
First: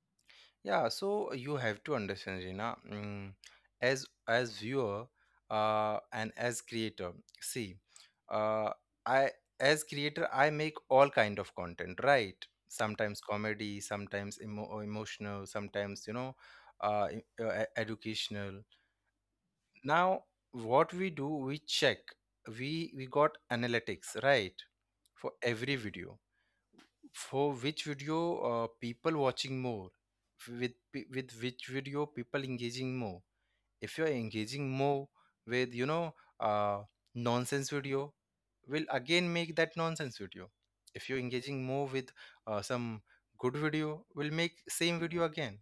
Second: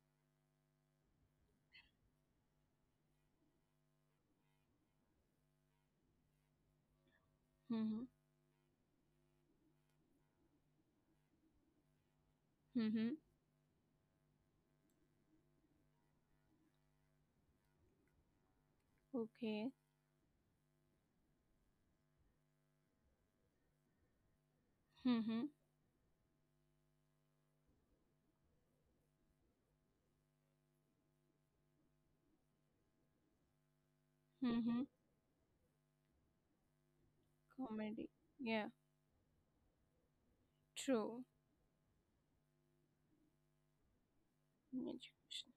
Speaker 1: Yeah, so you have to understand, Rina, mm, as as viewer uh, and as creator. See,
Speaker 2: Mm-hmm.
Speaker 1: uh, I as creator I make all kind of content, right?
Speaker 2: Mm-hmm.
Speaker 1: Sometimes comedy, sometimes emo emotional, sometimes you know, uh, e- uh, e- educational.
Speaker 2: Okay.
Speaker 1: Now, what we do, we check. We we got analytics, right? For
Speaker 2: Mm-hmm.
Speaker 1: every video, for which video uh, people watching more? With pe- with which video people engaging more? If you are engaging
Speaker 2: Mm-hmm.
Speaker 1: more with you know uh, nonsense
Speaker 2: Comedy.
Speaker 1: video,
Speaker 2: Yeah.
Speaker 1: will again make that nonsense video. If you're
Speaker 2: True.
Speaker 1: engaging more with uh, some good video, will make same video
Speaker 2: Education.
Speaker 1: again.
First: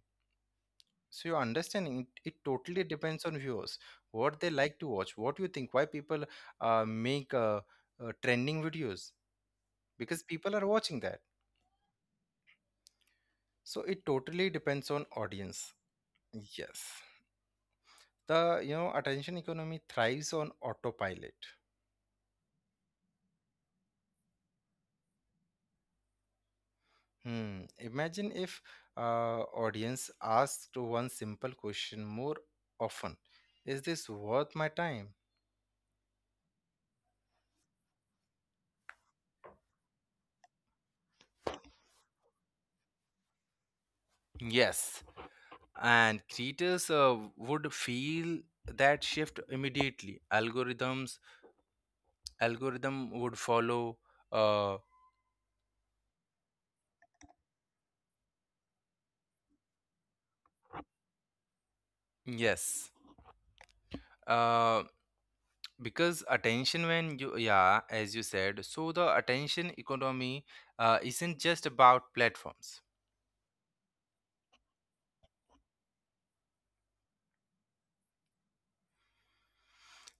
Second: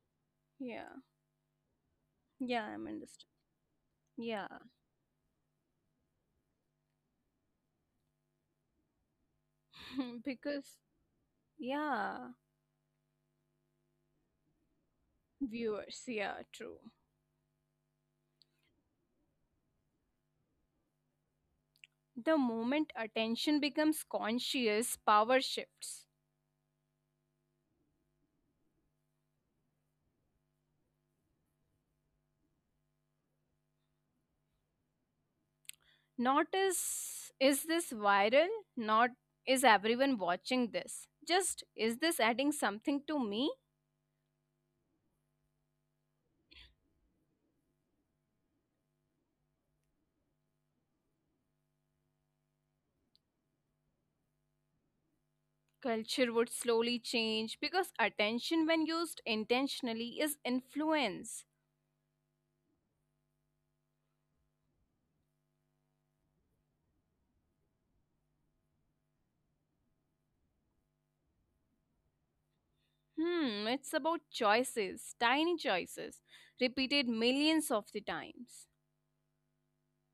Speaker 2: Yeah.
Speaker 1: So you're understanding it, it
Speaker 2: Yeah,
Speaker 1: totally
Speaker 2: I'm
Speaker 1: depends
Speaker 2: understand.
Speaker 1: on viewers what
Speaker 2: Yeah.
Speaker 1: they like to watch. What you think? Why people uh, make uh, uh, trending videos? Because
Speaker 2: *laughs*
Speaker 1: people are
Speaker 2: Because
Speaker 1: watching that.
Speaker 2: yeah.
Speaker 1: So it totally depends on audience.
Speaker 2: Viewers, yeah, true.
Speaker 1: Yes. The you know attention economy thrives on autopilot.
Speaker 2: The moment attention becomes conscious, power shifts.
Speaker 1: Hmm. Imagine if uh, audience asked one simple question more often. Is this worth my time?
Speaker 2: Not is is this viral? Not is everyone watching this? Just is this adding something to me?
Speaker 1: Yes. And creators uh, would feel that shift immediately. Algorithms algorithm would follow. uh,
Speaker 2: Culture would slowly change because attention, when used intentionally, is influence.
Speaker 1: yes. Um, because attention when you, yeah, as you said, so the attention economy uh, isn't just about platforms,
Speaker 2: Hmm, it's about choices, tiny choices, repeated millions of the times,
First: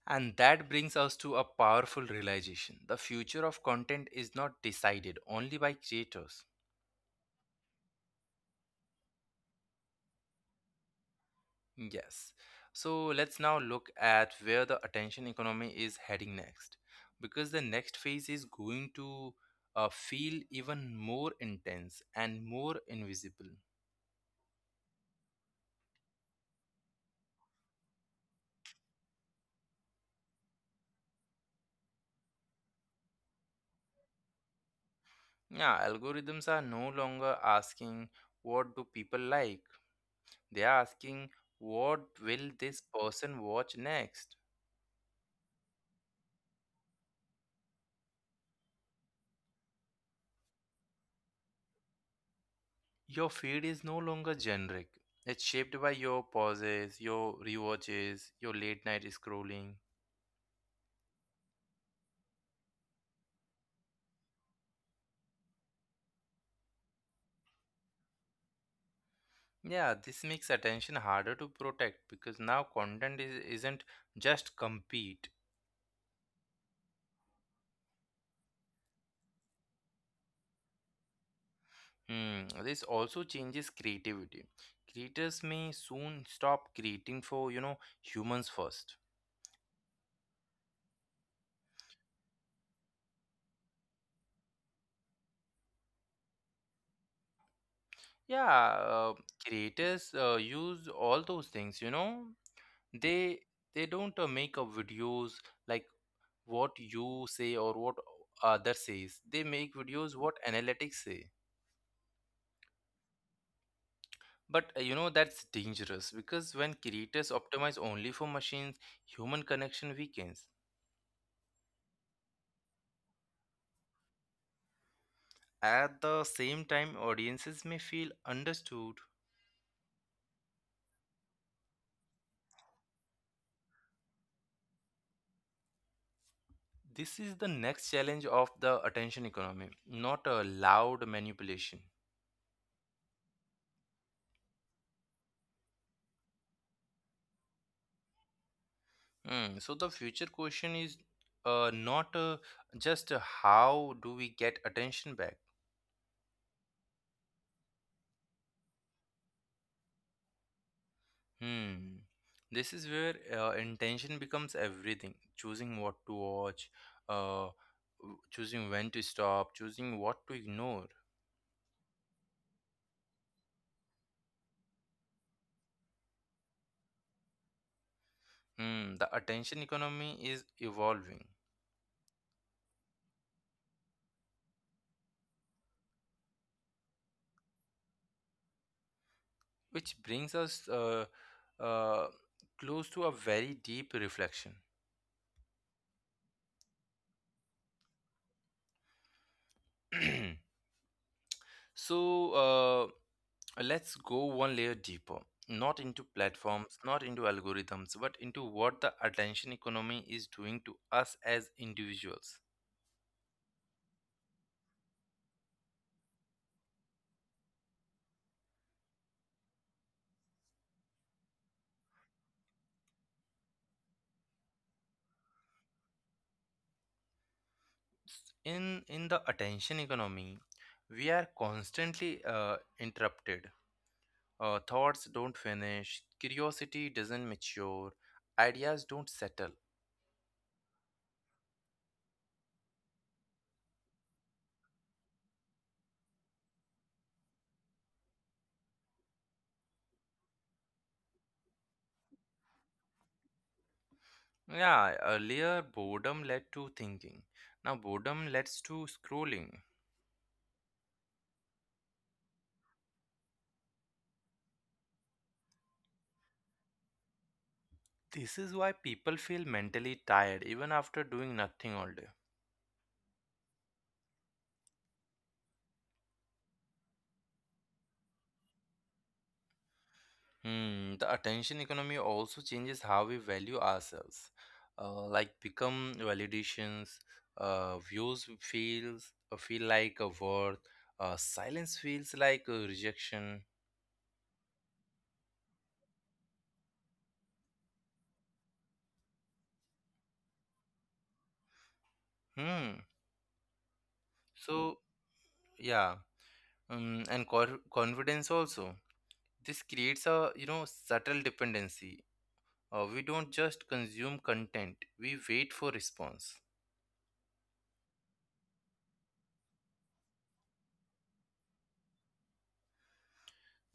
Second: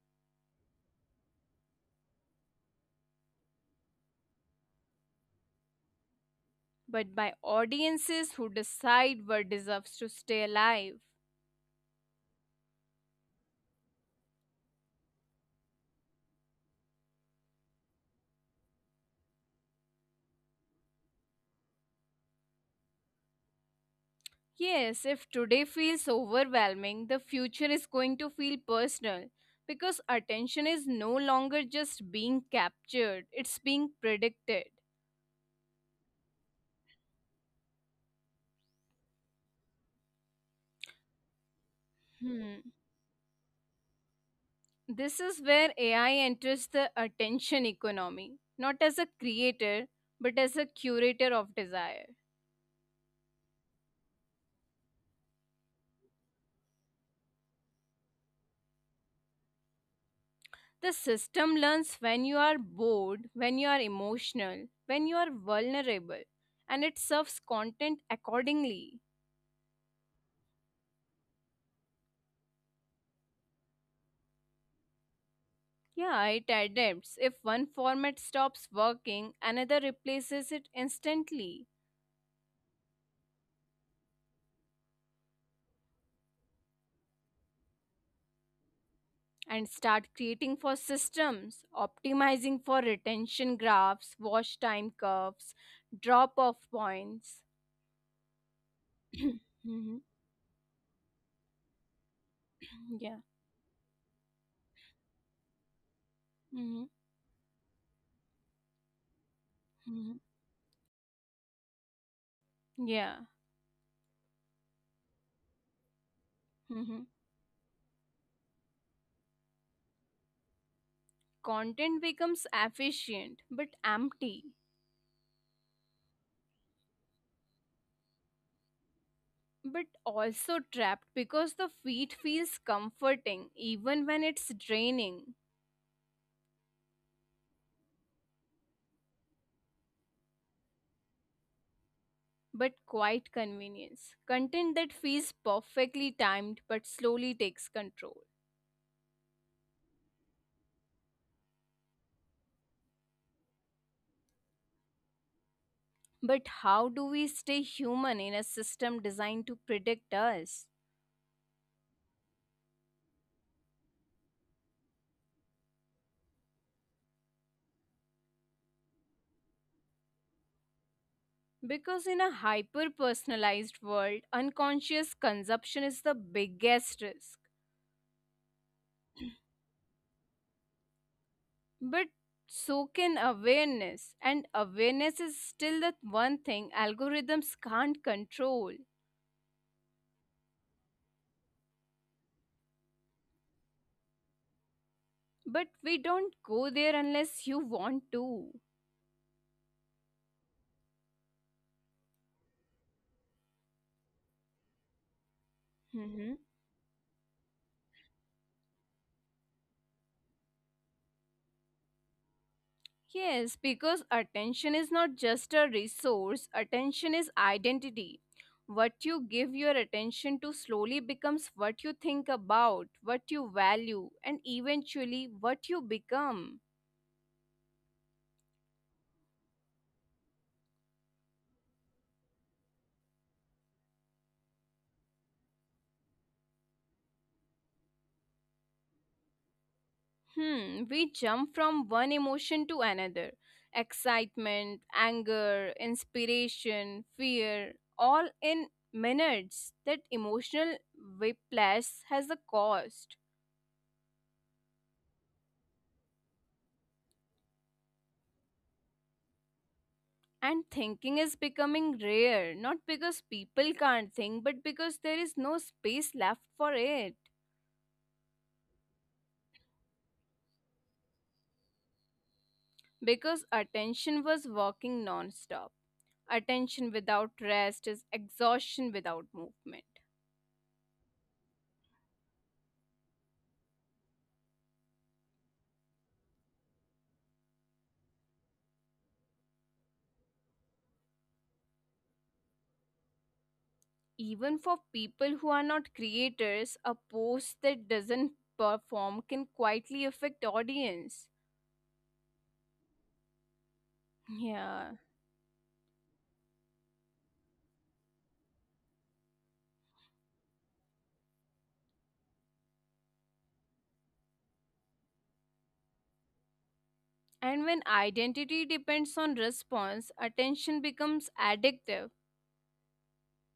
Speaker 1: and that brings us to a powerful realization: the future of content is not decided only by creators.
Speaker 2: but by audiences who decide what deserves to stay alive.
Speaker 1: Yes, so let's now look at where the attention economy is heading next, because the next phase is going to uh, feel even more intense and more invisible.
Speaker 2: Yes, if today feels overwhelming, the future is going to feel personal because attention is no longer just being captured, it's being predicted.
Speaker 1: Yeah, algorithms are no longer asking what do people like. They are asking what will
Speaker 2: Hmm.
Speaker 1: this person watch next.
Speaker 2: This is where A I enters the attention economy, not as a creator, but as a curator of desire.
Speaker 1: Your feed is no longer generic. It's shaped by your pauses, your rewatches, your late night scrolling.
Speaker 2: The system learns when you are bored, when you are emotional, when you are vulnerable, and it serves content accordingly.
Speaker 1: Yeah, this makes attention harder to protect because now content is, isn't just compete.
Speaker 2: Yeah, it adapts. If one format stops working, another replaces it instantly
Speaker 1: Hmm, this also changes creativity. Creators may soon stop creating for, you know, humans first.
Speaker 2: and start creating for systems, optimizing for retention graphs, wash time curves, drop off points.
Speaker 1: Yeah, uh,
Speaker 2: *clears throat* Mhm.
Speaker 1: creators uh, use all those things, you know.
Speaker 2: Yeah.
Speaker 1: They they don't uh, make up videos like what
Speaker 2: Hmm,
Speaker 1: you say or what other says. They make
Speaker 2: hmm.
Speaker 1: videos what analytics say.
Speaker 2: Yeah.
Speaker 1: But uh, you know that's dangerous because when
Speaker 2: Hmm.
Speaker 1: creators optimize only for machines, human connection weakens.
Speaker 2: Content becomes efficient but empty,
Speaker 1: At the same time, audiences may feel understood.
Speaker 2: but also trapped because the feed feels comforting even when it's draining.
Speaker 1: This is the next challenge of the attention economy, not a loud manipulation.
Speaker 2: But quite convenience. Content that feels perfectly timed but slowly takes control.
Speaker 1: Hmm. So the future question is uh, not, uh, just how do we get attention back.
Speaker 2: But how do we stay human in a system designed to predict us?
Speaker 1: Hmm. This is where uh, intention becomes everything. Choosing what to watch, uh, w- choosing when to stop, choosing what to ignore.
Speaker 2: Because in a hyper personalized world, unconscious consumption is the biggest risk.
Speaker 1: Hmm. The attention economy is evolving,
Speaker 2: But so can awareness, and awareness is still the one thing algorithms can't control.
Speaker 1: which brings us uh, uh, close to a very deep reflection.
Speaker 2: But we don't go there unless you want to.
Speaker 1: *clears throat* So. Uh, Let's go one layer deeper, not into platforms, not into algorithms, but into what the attention economy is doing to us as individuals.
Speaker 2: Yes, because attention is not just a resource, attention is identity. What you give your attention to slowly becomes what you think about, what you value, and eventually what you become.
Speaker 1: In in the attention economy, we are constantly uh, interrupted. Uh, thoughts don't finish, curiosity doesn't mature, ideas don't settle.
Speaker 2: Hmm, we jump from one emotion to another, excitement, anger, inspiration, fear, all in minutes. That emotional whiplash has a cost.
Speaker 1: Yeah, earlier boredom led to thinking. Now boredom leads to scrolling.
Speaker 2: And thinking is becoming rare, not because people can't think, but because there is no space left for it.
Speaker 1: This is why people feel mentally tired even after doing nothing all day.
Speaker 2: Because attention was working non stop. Attention without rest is exhaustion without movement.
Speaker 1: Hmm, the attention economy also changes how we value ourselves. Uh, like become validations, uh, views feels uh, feel like a worth, uh, silence feels like a rejection.
Speaker 2: Even for people who are not creators, a post that doesn't perform can quietly affect audience.
Speaker 1: Hmm. So
Speaker 2: Yeah.
Speaker 1: yeah, um, and cor- confidence also. This creates a you know subtle dependency. Uh, we don't just consume content; we wait for response.
Speaker 2: And when identity depends on response, attention becomes addictive.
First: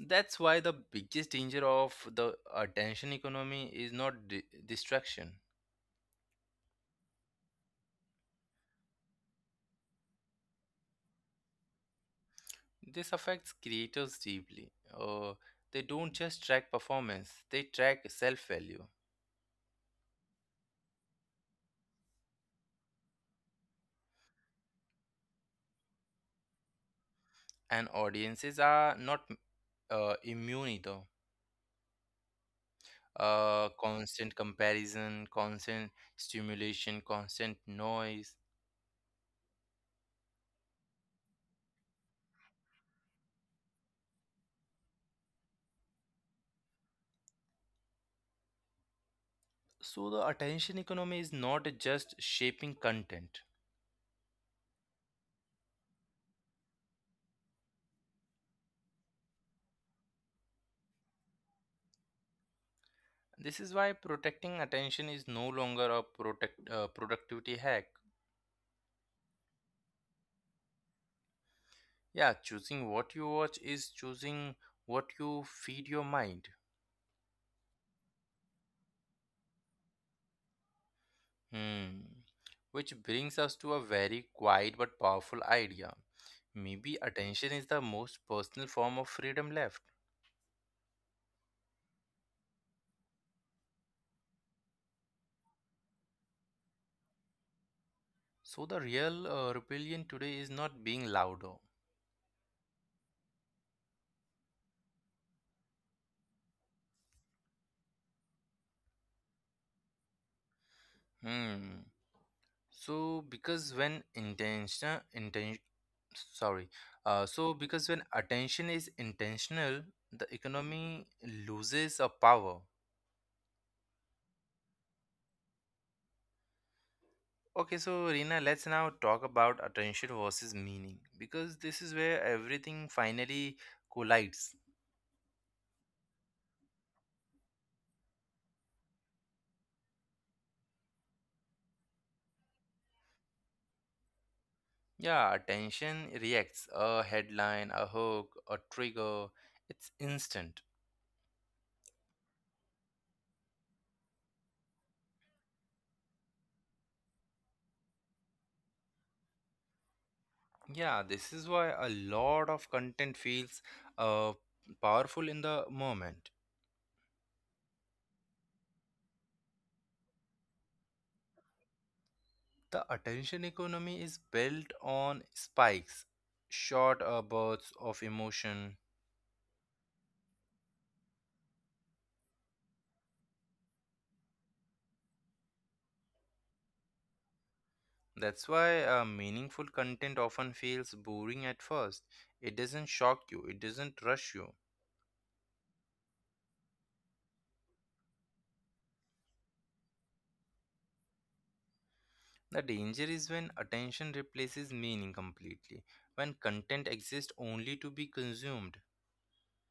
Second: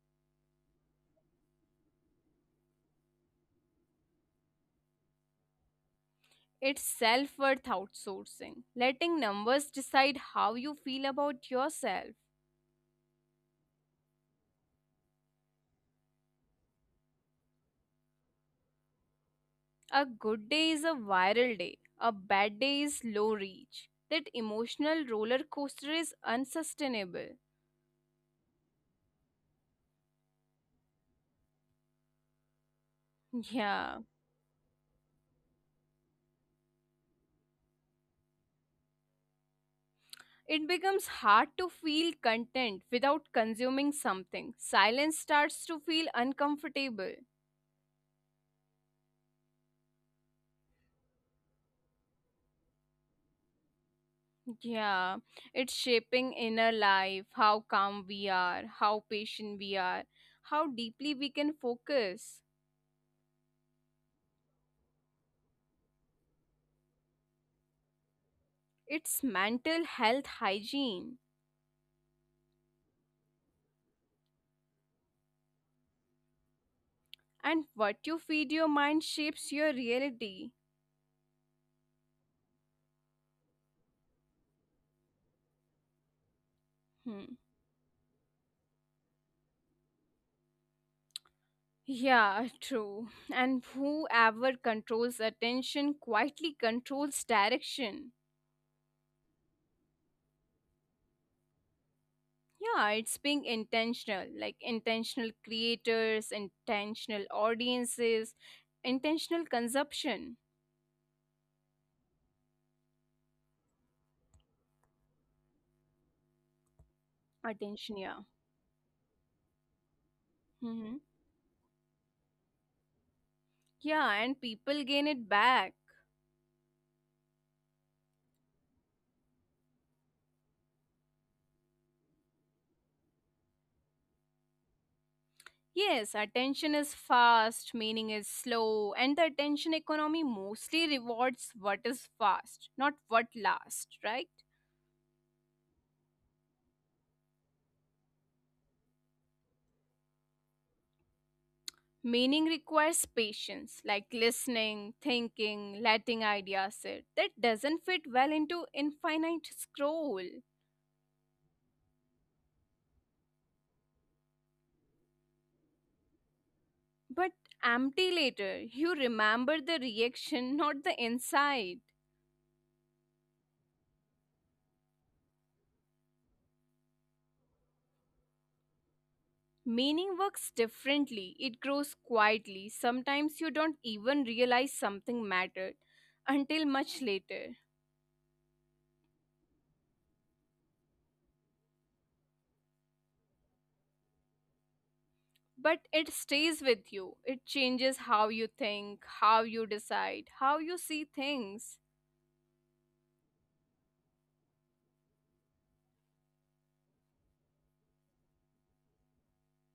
Speaker 1: That's why the biggest danger of the attention economy is not di- distraction.
Speaker 2: It's self worth outsourcing, letting numbers decide how you feel about yourself.
Speaker 1: This affects creators deeply. Uh, they don't just track performance, they track self value.
Speaker 2: A good day is a viral day, a bad day is low reach. That emotional roller coaster is unsustainable.
Speaker 1: And audiences are not uh, immune either.
Speaker 2: *laughs*
Speaker 1: Uh,
Speaker 2: Yeah,
Speaker 1: constant comparison, constant stimulation, constant noise.
Speaker 2: it becomes hard to feel content without consuming something. Silence starts to feel uncomfortable.
Speaker 1: So, the attention economy is not just shaping content.
Speaker 2: Yeah, it's shaping inner life, how calm we are, how patient we are, how deeply we can focus.
Speaker 1: This is why protecting attention is no longer a protect, uh, productivity hack.
Speaker 2: It's mental health hygiene.
Speaker 1: Yeah, choosing what you watch is choosing what you feed your mind.
Speaker 2: And what you feed your mind shapes your reality.
Speaker 1: Hmm. Which brings us to a very quiet but powerful idea. Maybe
Speaker 2: Hmm.
Speaker 1: attention is the most personal form of freedom left.
Speaker 2: Yeah, true. And whoever controls attention quietly controls direction.
Speaker 1: So the real uh, rebellion today is not being louder.
Speaker 2: Yeah, it's being intentional, like intentional creators, intentional audiences, intentional consumption.
Speaker 1: Hmm. So because when intention intention sorry. Uh, so because when
Speaker 2: Attention, yeah.
Speaker 1: attention is intentional, the economy
Speaker 2: Hmm.
Speaker 1: loses a power.
Speaker 2: Yeah, and people gain it back.
Speaker 1: Okay, so Rina, let's now talk about attention versus meaning, because this is where everything finally collides.
Speaker 2: Yes, attention is fast, meaning is slow, and the attention economy mostly rewards what is fast, not what lasts, right?
Speaker 1: Yeah, attention reacts a headline, a hook, a trigger, it's instant.
Speaker 2: Meaning requires patience, like listening, thinking, letting ideas sit. That doesn't fit well into infinite scroll.
Speaker 1: Yeah, this is why a lot of content feels uh, powerful in the moment.
Speaker 2: But empty later, you remember the reaction, not the insight.
Speaker 1: The attention economy is built on spikes, short uh, bursts of emotion.
Speaker 2: Meaning works differently, it grows quietly. Sometimes you don't even realize something mattered until much later.
Speaker 1: That's why uh, meaningful content often feels boring at first. It doesn't shock you, it doesn't rush you.
Speaker 2: But it stays with you. It changes how you think, how you decide, how you see things.
Speaker 1: The danger is when attention replaces meaning completely, when content exists only to be consumed.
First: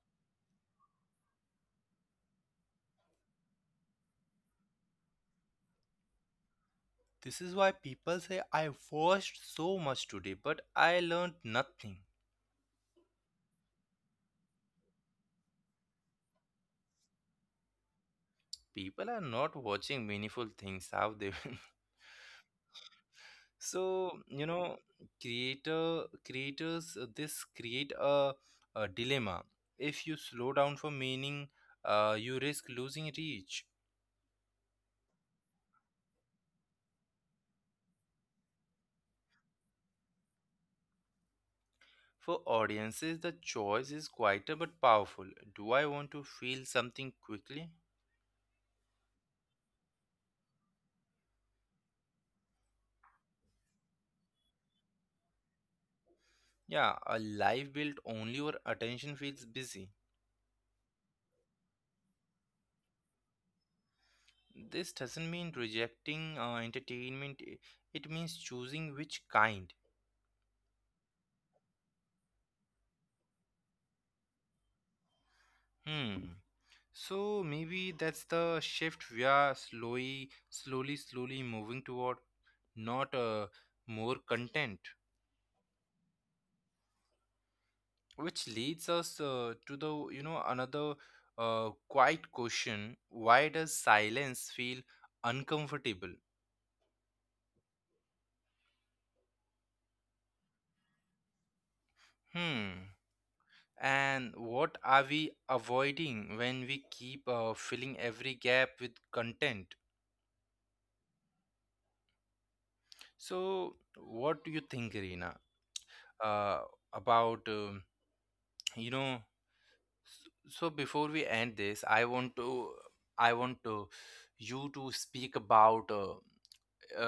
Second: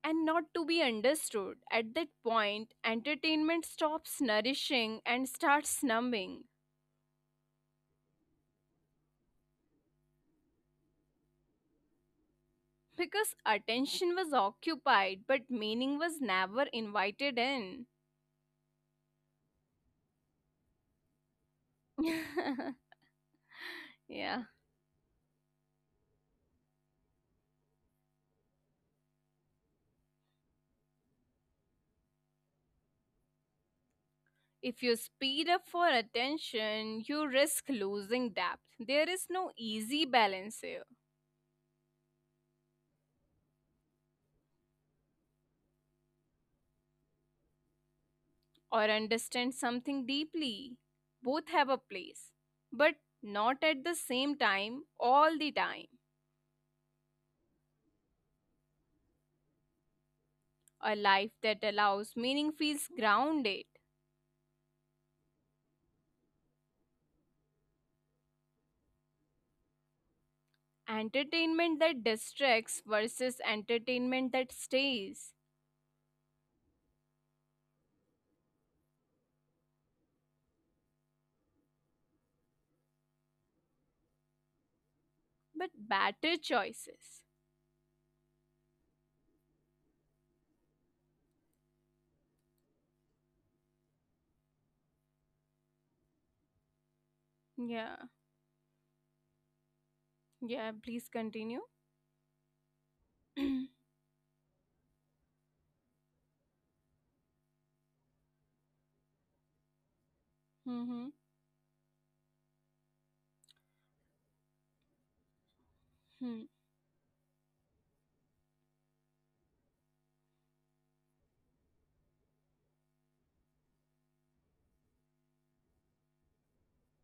Speaker 2: And not to be understood. At that point, entertainment stops nourishing and starts numbing.
Speaker 1: This is why people say, I watched so much today, but I learned nothing.
Speaker 2: Because attention was occupied, but meaning was never invited in.
Speaker 1: People are not watching meaningful things, have they? *laughs* So
Speaker 2: *laughs*
Speaker 1: you
Speaker 2: Yeah.
Speaker 1: know creator creators uh, this create a, a dilemma. If you slow down for meaning, uh, you risk losing reach.
Speaker 2: If you speed up for attention, you risk losing depth. There is no easy balance here,
Speaker 1: For audiences, the choice is quieter but powerful: do I want to feel something quickly?
Speaker 2: or understand something deeply. Both have a place, but not at the same time, all the time.
Speaker 1: Yeah, a life built only where attention feels busy.
Speaker 2: A life that allows meaning feels grounded.
Speaker 1: This doesn't mean rejecting uh, entertainment, i- it means choosing which kind.
Speaker 2: Entertainment that distracts versus entertainment that stays,
Speaker 1: Hmm. So maybe that's the shift we are slowly, slowly, slowly moving toward, not uh, more content,
Speaker 2: but better choices.
Speaker 1: which leads us uh, to the you know another uh, quiet question: Why does silence feel uncomfortable?
Speaker 2: Yeah, yeah, please continue.
Speaker 1: Hmm.
Speaker 2: *clears throat* Mm-hmm.
Speaker 1: And what are we avoiding when we keep uh, filling every gap with content? So, what do you think, Irina,
Speaker 2: Hmm.
Speaker 1: uh, about um you know? So so before we end this, I want to I want to you to speak about uh,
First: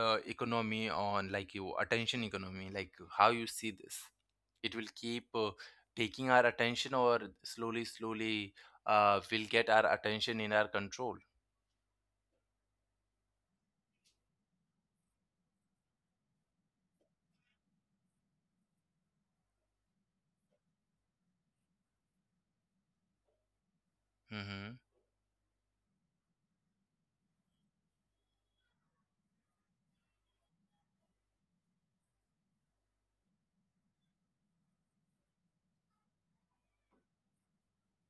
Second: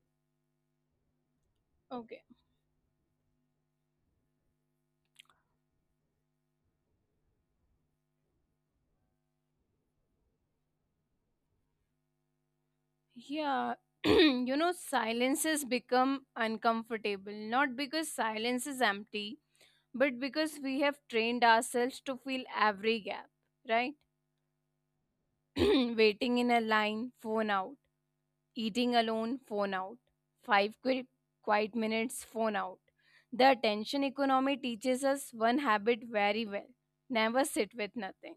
Speaker 1: uh, economy on, like, your
Speaker 2: Okay.
Speaker 1: attention economy, like how you see this. It will keep uh, taking our attention, or slowly, slowly, uh, will get our attention in our control.
Speaker 2: Yeah, *clears throat* you know, silences become uncomfortable, not because silence is empty, but because we have trained ourselves to fill every gap, right?
Speaker 1: Mm-hmm.
Speaker 2: *clears throat* Waiting in a line, phone out. Eating alone, phone out. Five quick, quiet minutes, phone out. The attention economy teaches us one habit very well, never sit with nothing,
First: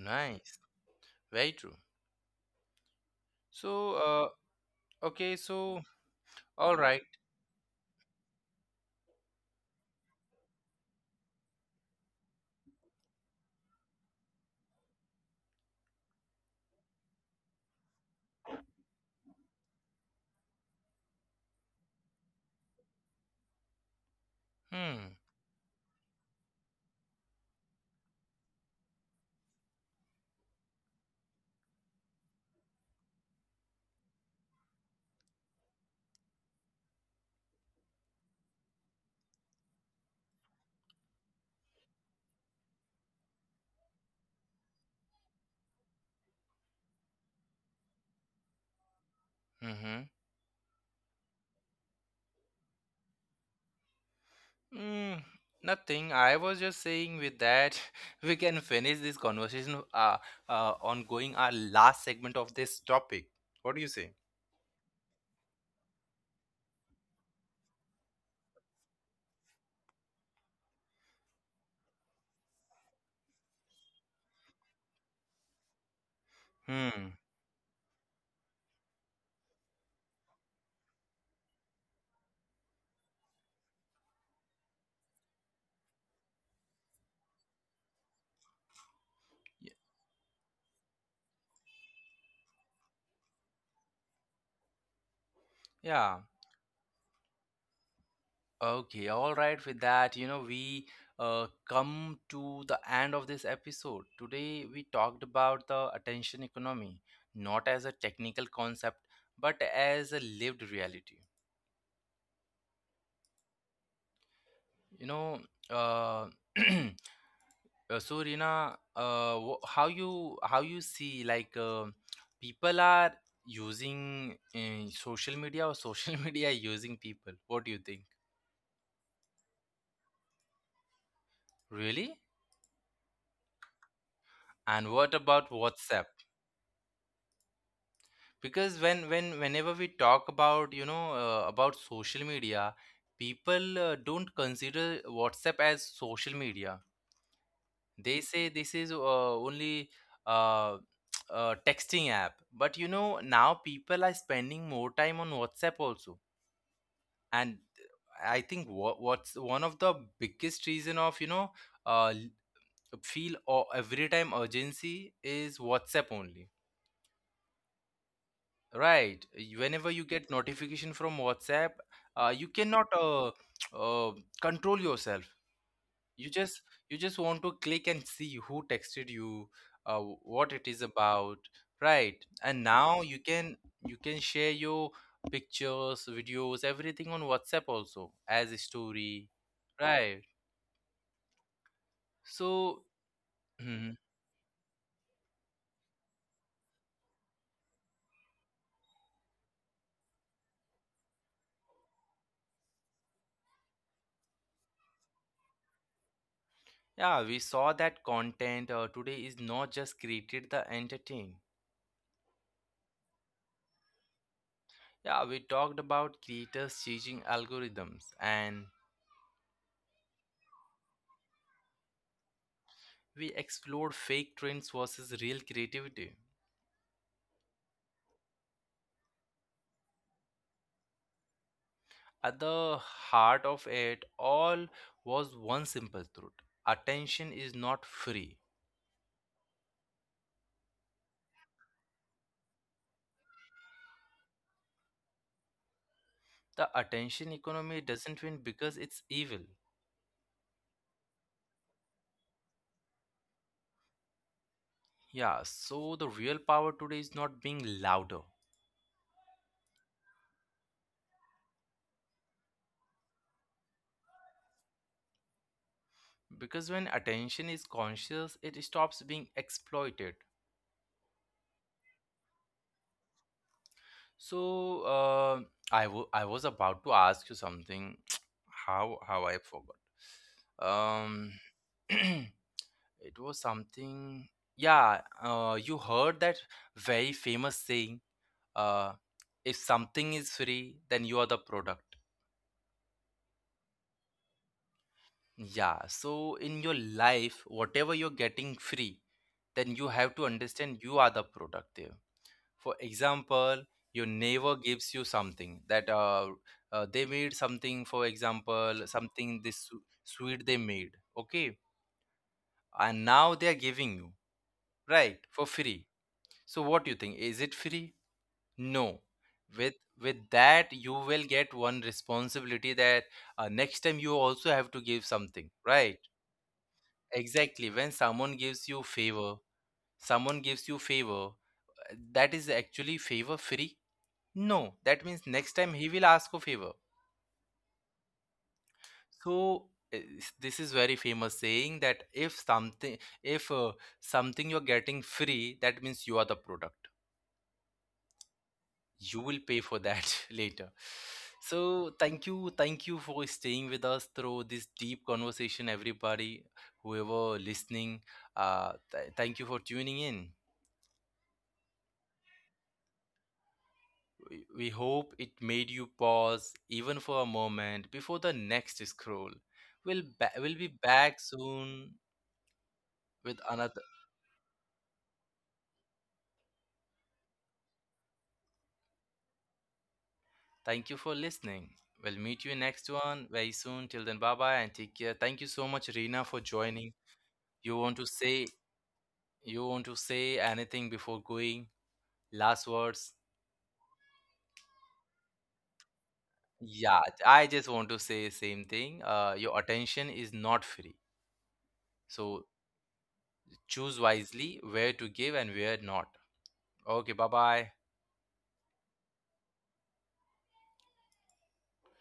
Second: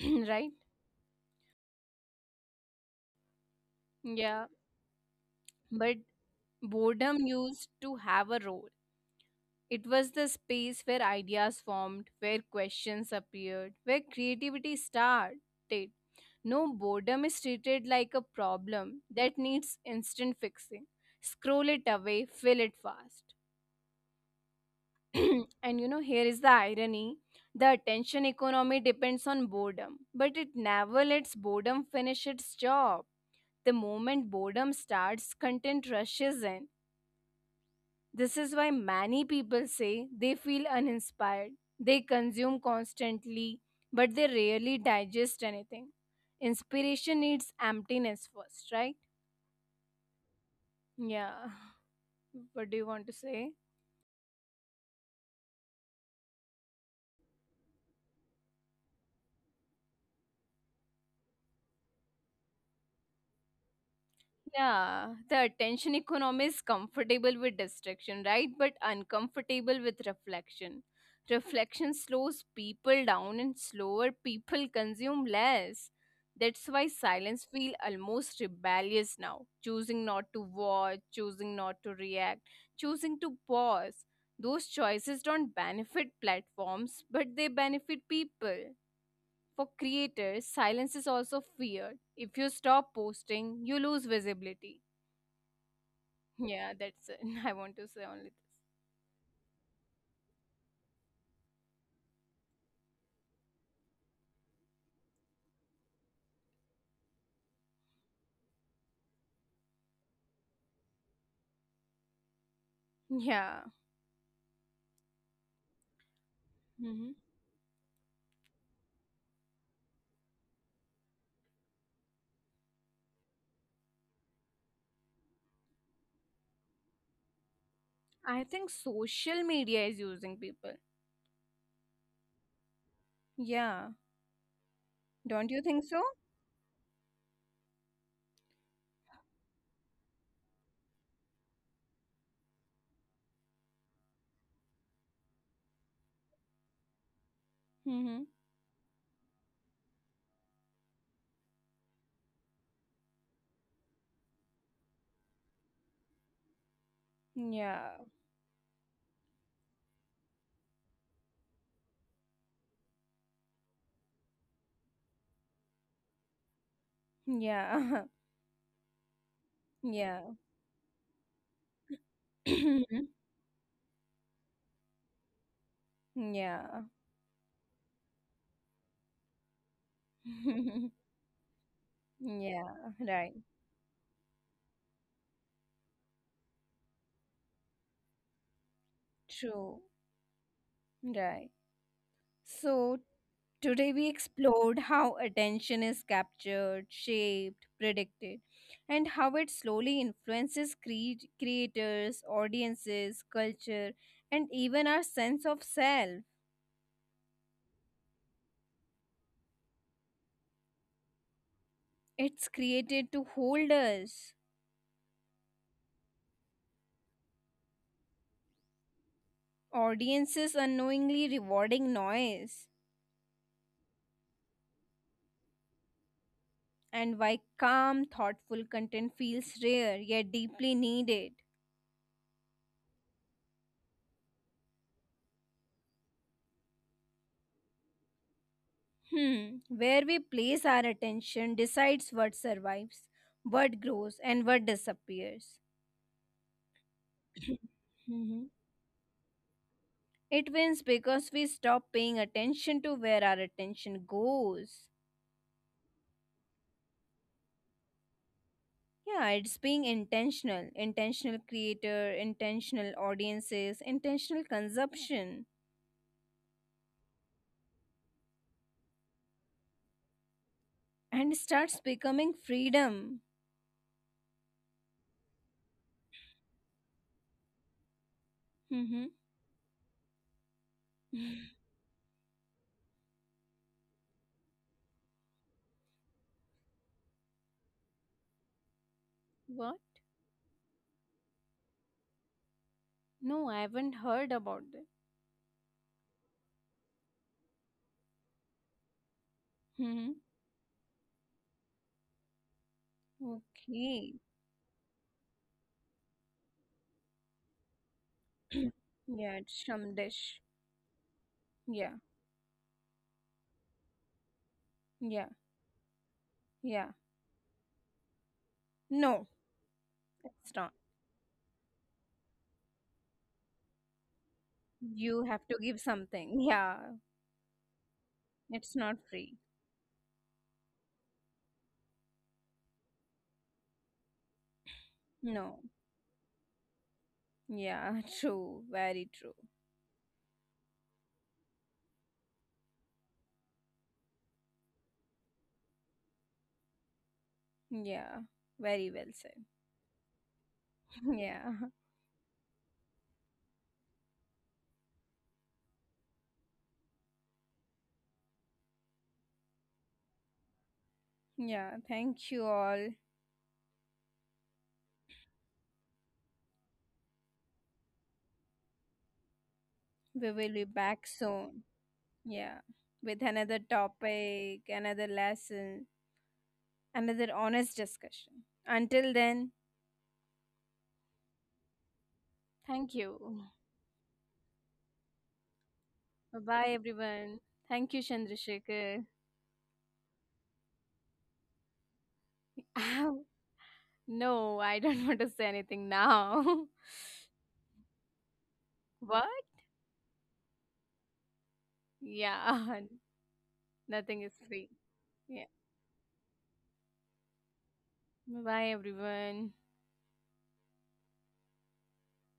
Speaker 2: *clears throat* right?
Speaker 1: very true. So,
Speaker 2: Yeah,
Speaker 1: uh, okay,
Speaker 2: but
Speaker 1: so all right.
Speaker 2: boredom used to have a role. It was the space where ideas formed, where questions appeared, where creativity started. No boredom is treated like a problem that needs instant fixing. Scroll it away, fill it fast.
Speaker 1: Hmm.
Speaker 2: *clears throat* And you know, here is the irony, the attention economy depends on boredom, but it never lets boredom finish its job. The moment boredom starts, content rushes in. This is why many people say they feel uninspired. They consume constantly, but they rarely digest anything. Inspiration needs emptiness first, right?
Speaker 1: Mm-hmm.
Speaker 2: Yeah. What do you want to say?
Speaker 1: Mm, nothing. I was just saying with that, *laughs* we can finish this conversation uh, uh, on going our last segment of this topic. What do you say?
Speaker 2: Yeah, the attention economy is comfortable with distraction, right? But uncomfortable with reflection. Reflection slows people down, and slower people consume less. That's why
Speaker 1: Hmm.
Speaker 2: silence feels almost rebellious now. Choosing not to watch, choosing not to react, choosing to pause. Those choices don't benefit platforms, but they benefit people.
Speaker 1: Y-
Speaker 2: For creators, silence is also feared. If you stop posting, you lose visibility.
Speaker 1: Yeah.
Speaker 2: Yeah, that's it. *laughs* I want to say only this.
Speaker 1: Okay. All right. With that, you know, we uh, come to the end of this episode. Today, we talked about the attention economy, not as a technical concept, but as a lived reality.
Speaker 2: Yeah.
Speaker 1: You know, uh, *clears throat*
Speaker 2: Hmm.
Speaker 1: Uh, so Rina, uh, wh- how you how you see like uh, people are using uh, social media or social *laughs* media using people? What do you think?
Speaker 2: I think social media is using people.
Speaker 1: Really?
Speaker 2: Yeah.
Speaker 1: And what about
Speaker 2: Don't you think
Speaker 1: WhatsApp?
Speaker 2: so?
Speaker 1: Because when when whenever we talk about you know uh, about social media, people uh, don't consider WhatsApp as social media. They
Speaker 2: Mm-hmm.
Speaker 1: say this is uh, only uh, *tsk* uh, texting app. But you know now people are spending more time on WhatsApp also, and
Speaker 2: Yeah.
Speaker 1: I think what, what's one of the biggest reason of you know uh l- feel or every time urgency is WhatsApp only,
Speaker 2: Yeah. *laughs*
Speaker 1: right? Y- whenever you get
Speaker 2: Yeah.
Speaker 1: notification from WhatsApp, uh, you cannot
Speaker 2: *coughs*
Speaker 1: uh, uh control yourself. you
Speaker 2: *clears throat*
Speaker 1: just
Speaker 2: Yeah.
Speaker 1: you just want to click and see who texted you, uh, what it is
Speaker 2: *laughs*
Speaker 1: about, right? And
Speaker 2: Yeah.
Speaker 1: now you
Speaker 2: Right.
Speaker 1: can, you can share your pictures, videos, everything on WhatsApp also as a story,
Speaker 2: True.
Speaker 1: right?
Speaker 2: Right. So,
Speaker 1: So,
Speaker 2: today we
Speaker 1: *clears throat*
Speaker 2: explored how attention is captured, shaped, predicted, and how it slowly influences cre- creators, audiences, culture, and even our sense of self.
Speaker 1: yeah, we saw that content uh, today is not just created the entertain.
Speaker 2: It's created to hold us,
Speaker 1: Yeah, we talked about creators changing algorithms, and
Speaker 2: audiences unknowingly rewarding noise,
Speaker 1: we explored fake trends versus real creativity.
Speaker 2: and why calm, thoughtful content feels rare yet deeply needed.
Speaker 1: At the heart of it all was one simple truth. Attention is not free.
Speaker 2: Hmm, where we place our attention decides what survives, what grows, and what disappears.
Speaker 1: The attention economy
Speaker 2: *clears throat*
Speaker 1: doesn't win
Speaker 2: Mhm.
Speaker 1: because it's evil.
Speaker 2: It wins because we stop paying attention to where our attention goes.
Speaker 1: Yeah, so the real power today is not being louder,
Speaker 2: Yeah, it's being intentional. Intentional creator, intentional audiences, intentional consumption.
Speaker 1: because when attention is conscious it stops being exploited.
Speaker 2: And starts becoming freedom.
Speaker 1: So uh, I w- I was about to ask you something. *tsk* how how
Speaker 2: Hmm.
Speaker 1: I forgot. um
Speaker 2: *laughs*
Speaker 1: *clears throat* it was something. Yeah, uh, you heard that very famous saying, uh, if
Speaker 2: What?
Speaker 1: something is free then you are the product.
Speaker 2: No, I haven't heard about that.
Speaker 1: Yeah, so in your life whatever you're getting free, then you have to
Speaker 2: Hmm.
Speaker 1: understand you are the product there. For example, your
Speaker 2: Okay.
Speaker 1: neighbor gives you something that uh, uh, they made, something, for example,
Speaker 2: *coughs*
Speaker 1: something
Speaker 2: *clears throat*
Speaker 1: this
Speaker 2: Yeah,
Speaker 1: su-
Speaker 2: it's some
Speaker 1: sweet they
Speaker 2: dish.
Speaker 1: made, okay?
Speaker 2: Yeah.
Speaker 1: And now they are giving you, right, for
Speaker 2: Yeah,
Speaker 1: free. So what do you think,
Speaker 2: yeah.
Speaker 1: is it free? No.
Speaker 2: No,
Speaker 1: With, with that you
Speaker 2: it's not.
Speaker 1: will get one responsibility, that uh, next time you also have to give something,
Speaker 2: You have to
Speaker 1: right?
Speaker 2: give something. *laughs* Yeah,
Speaker 1: Exactly. when someone gives you
Speaker 2: it's
Speaker 1: favor
Speaker 2: not free.
Speaker 1: Someone gives you favor, uh, that is actually favor free. No, that means next time he
Speaker 2: No.
Speaker 1: will ask a favor.
Speaker 2: Yeah, *laughs* true. Very
Speaker 1: So
Speaker 2: true.
Speaker 1: eh, this is very famous saying that if something if uh, something you're getting free, that means you are the product.
Speaker 2: Yeah, very
Speaker 1: You
Speaker 2: well
Speaker 1: will pay
Speaker 2: said.
Speaker 1: for that *laughs* later.
Speaker 2: *laughs* Yeah,
Speaker 1: So thank you, thank you for staying with us through this deep conversation, everybody, whoever listening. Uh, th- thank you for tuning in.
Speaker 2: yeah. Thank you all.
Speaker 1: We we hope it made you pause even for a moment before the next scroll. We'll, ba-
Speaker 2: We
Speaker 1: we'll
Speaker 2: will
Speaker 1: be
Speaker 2: be
Speaker 1: back
Speaker 2: back soon.
Speaker 1: soon
Speaker 2: Yeah, with
Speaker 1: with
Speaker 2: another
Speaker 1: another.
Speaker 2: topic, another lesson, another honest discussion. Until then,
Speaker 1: Thank you for listening. We'll meet you in next
Speaker 2: thank
Speaker 1: one very
Speaker 2: you.
Speaker 1: soon. Till then, bye bye and take care. Thank you so much, Reena, for
Speaker 2: Bye bye,
Speaker 1: joining.
Speaker 2: everyone.
Speaker 1: You want
Speaker 2: Thank
Speaker 1: to
Speaker 2: you,
Speaker 1: say
Speaker 2: Chandrasekhar.
Speaker 1: you want to say anything before going? Last words.
Speaker 2: *laughs* No, I don't *laughs* want to say anything now. *laughs*
Speaker 1: Yeah, I just want to say same thing.
Speaker 2: What?
Speaker 1: Uh, your attention is not free, so
Speaker 2: Yeah, *laughs*
Speaker 1: choose
Speaker 2: nothing is
Speaker 1: wisely
Speaker 2: free.
Speaker 1: where to give and
Speaker 2: Yeah.
Speaker 1: where not. Okay, bye bye.
Speaker 2: Bye bye, everyone.